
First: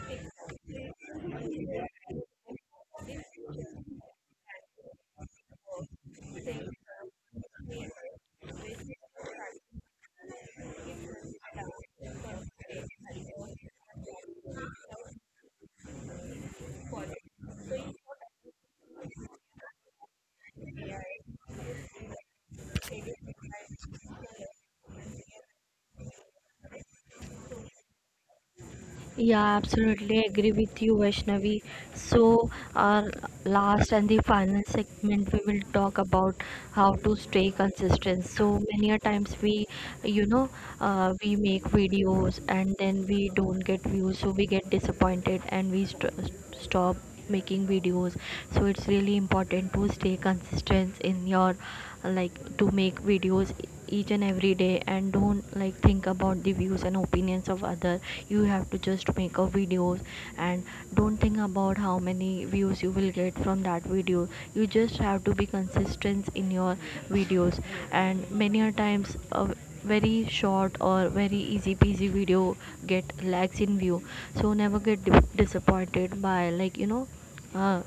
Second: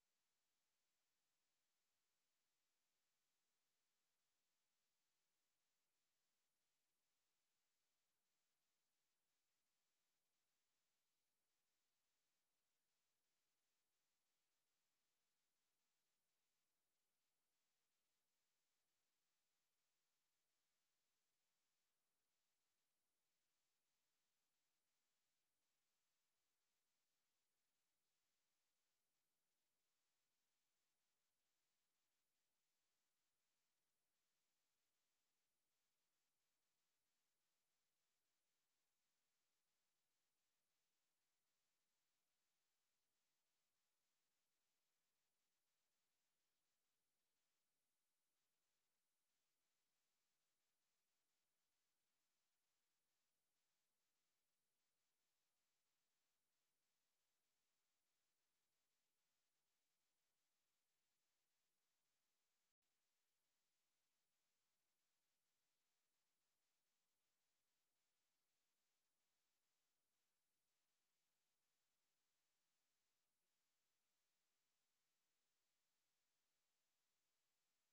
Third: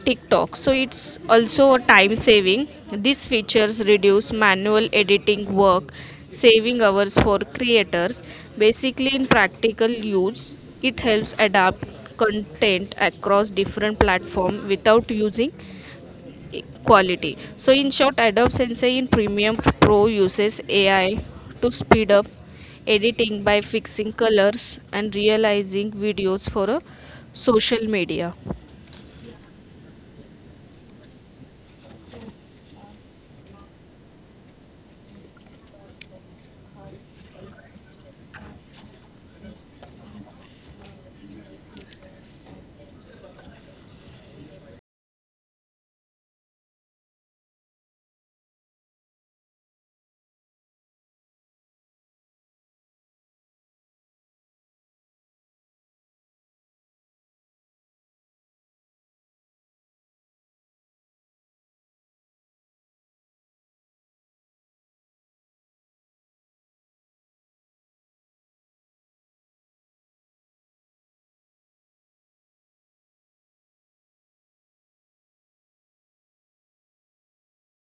TikTok. So it's also a time saving. These features reduce manual editing work, saving hours for creators. Basically, in practical use, it helps adapt content across different platforms without using quality. So in short, Adobe Sensei in Premium Pro uses AI to speed up editing by fixing colors and realizing videos for a social media.
Yeah, absolutely agree with you, Vaishnavi. So, our last and the final segment, we will talk about how to stay consistent. So many a times we, you know, we make videos and then we don't get views, so we get disappointed and we stop making videos. So it's really important to stay consistent in your, like, to make videos each and every day, and don't, like, think about the views and opinions of other. You have to just make a videos, and don't think about how many views you will get from that video. You just have to be consistent in your videos. And many a times a very short or very easy peasy video get lags in view. So never get disappointed by, like, you know, uh,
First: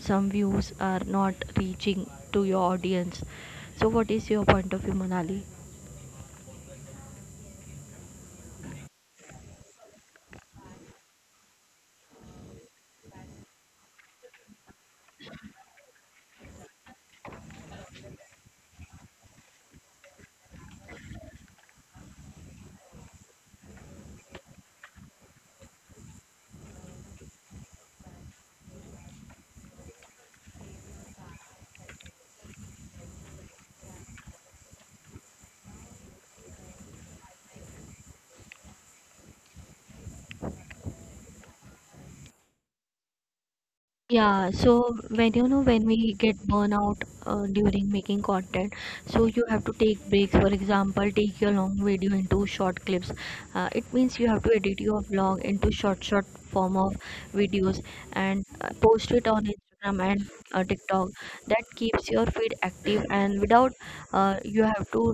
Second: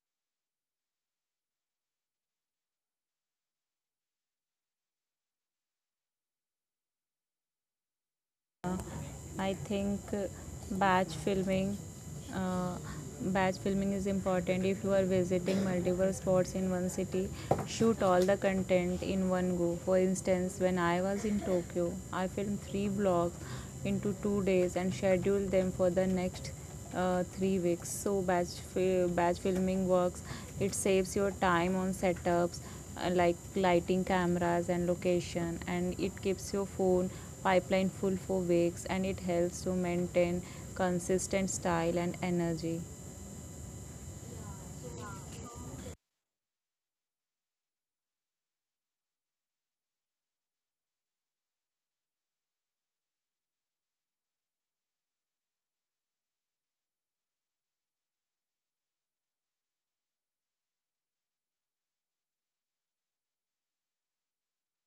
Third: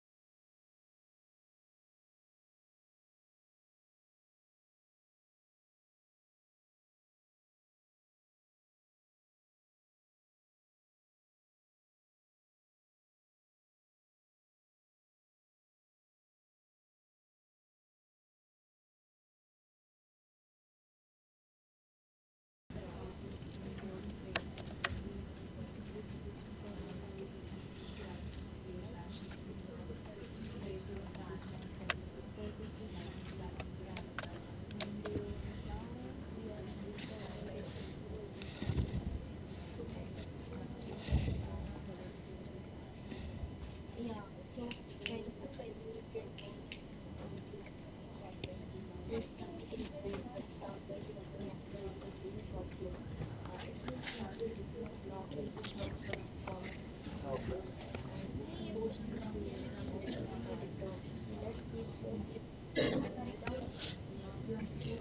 some views are not reaching to your audience. So what is your point of view, manali
Uh, I think batch filming, uh, batch filming is important. If you are visiting multiple spots in one city, shoot all the content in one go. For instance, when I was in Tokyo, I filmed three vlogs into 2 days and scheduled them for the next 3 weeks. So batch filming works. It saves your time on setups like lighting, cameras, and location, and it keeps your phone pipeline full for weeks, and it helps to maintain consistent style and energy.
Yeah, so, when you know, when we get burnout during making content, so you have to take breaks. For example, take your long video into short clips. It means you have to edit your vlog into short form of videos and post it on Instagram and TikTok. That keeps your feed active, and without, you have to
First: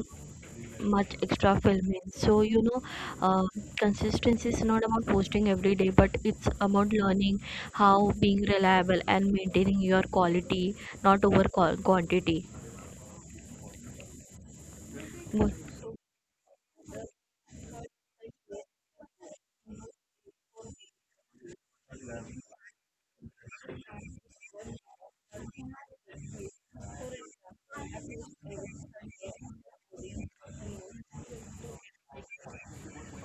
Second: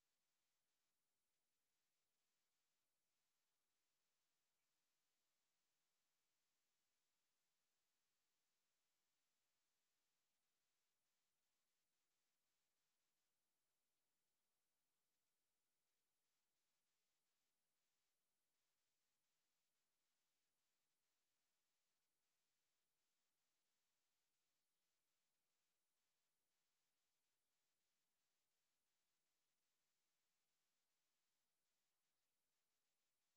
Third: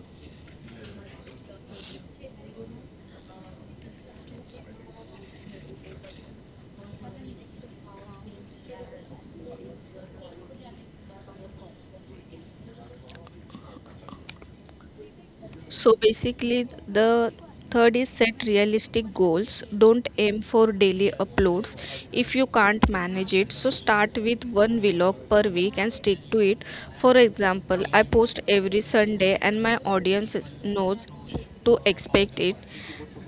much extra filming. So you know, uh, consistency is not about posting every day, but it's about learning how being reliable and maintaining your quality, not over quantity. Good.
So basically, the third is set realistic goals. Don't aim for daily uploads if you can't manage it. So start with one vlog per week and stick to it. For example, I post every Sunday and my audience knows to expect it.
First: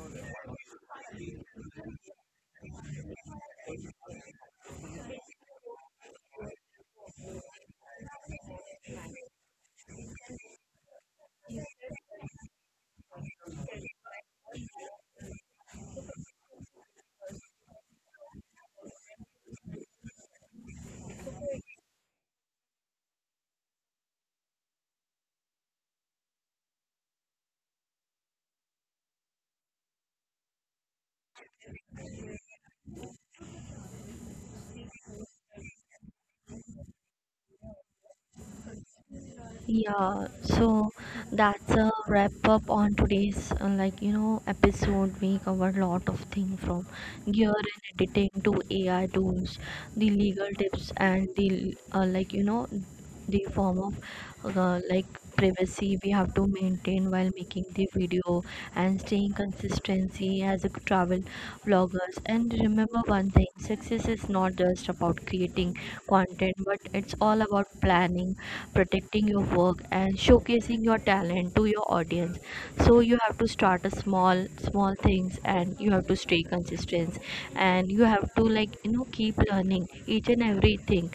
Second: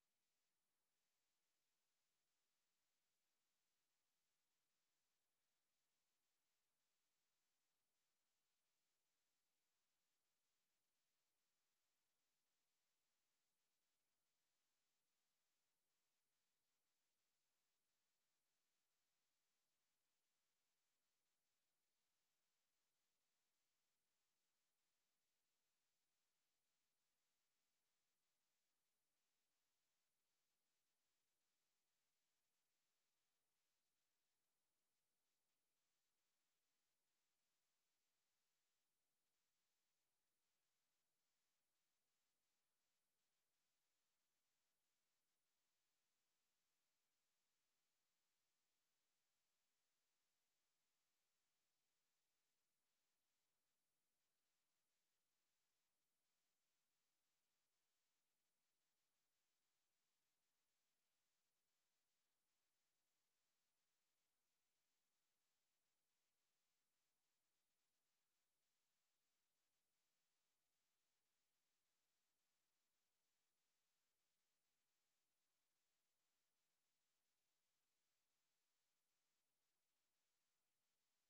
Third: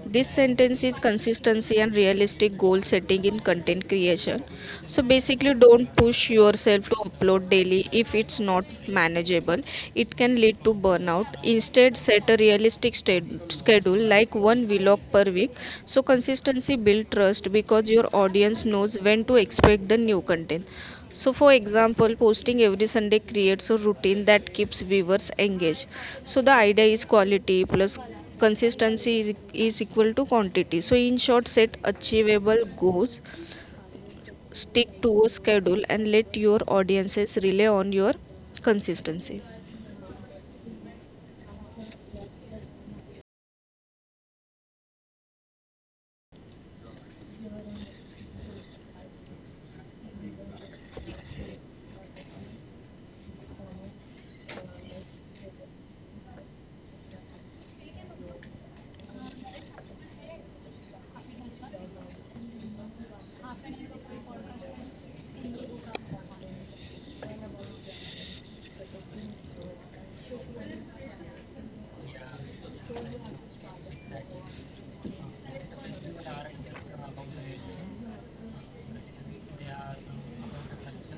This sentence is consistency and realistic goal setting in content creation. So basically, don't push yourself to upload daily if it's not manageable. It can lead to burnout. Instead, set a realistic schedule like one vlog per week. So consistency builds trust because your audience knows when to expect the new content. So, for example, posting every Sunday creates a routine that keeps viewers engaged. So, the idea is quality plus consistency is equal to quantity. So, in short, set achievable goals, stick to a schedule, and let your audiences rely on your consistency.
Yeah, so that's a wrap up on today's like, you know, episode. We covered a lot of things, from gear and editing to AI tools, the legal tips, and the, like, you know, the form of, like, privacy we have to maintain while making the video, and staying consistency as a travel vloggers. And remember one thing: success is not just about creating content, but it's all about planning, protecting your work, and showcasing your talent to your audience. So you have to start a small small things, and you have to stay consistent, and you have to, like, you know, keep learning each and everything.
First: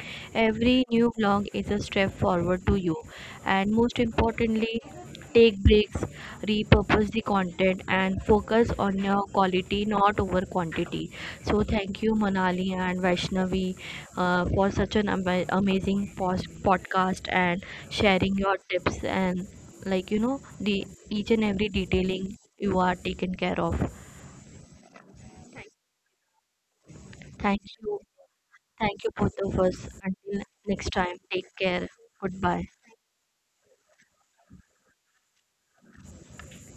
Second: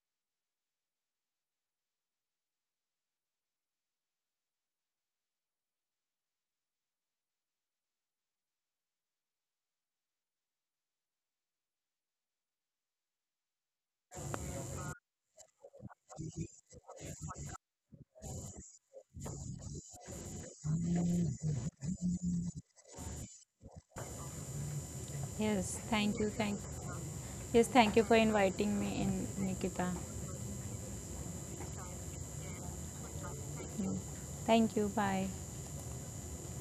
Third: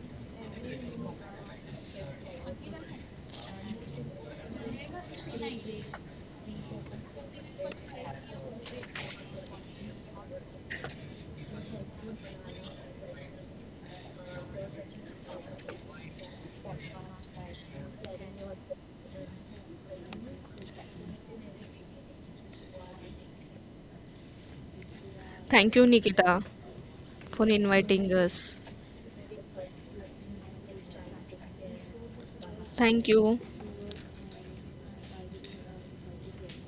Every new vlog is a step forward to you, and most importantly, take breaks, repurpose the content, and focus on your quality, not over quantity. So thank you, manali and Vaishnavi, for such an amazing podcast and sharing your tips, and like, you know, the each and every detailing you are taken care of.
Thank
Yes,
you,
thank you.
Nikita,
Thank—
for
Thank
yes, thank
you.
you for
inviting us.
inviting me
Thank you
in,
both of us.
Nikita.
Until next time, take care. Goodbye.
Thank you.
Thank you. Bye.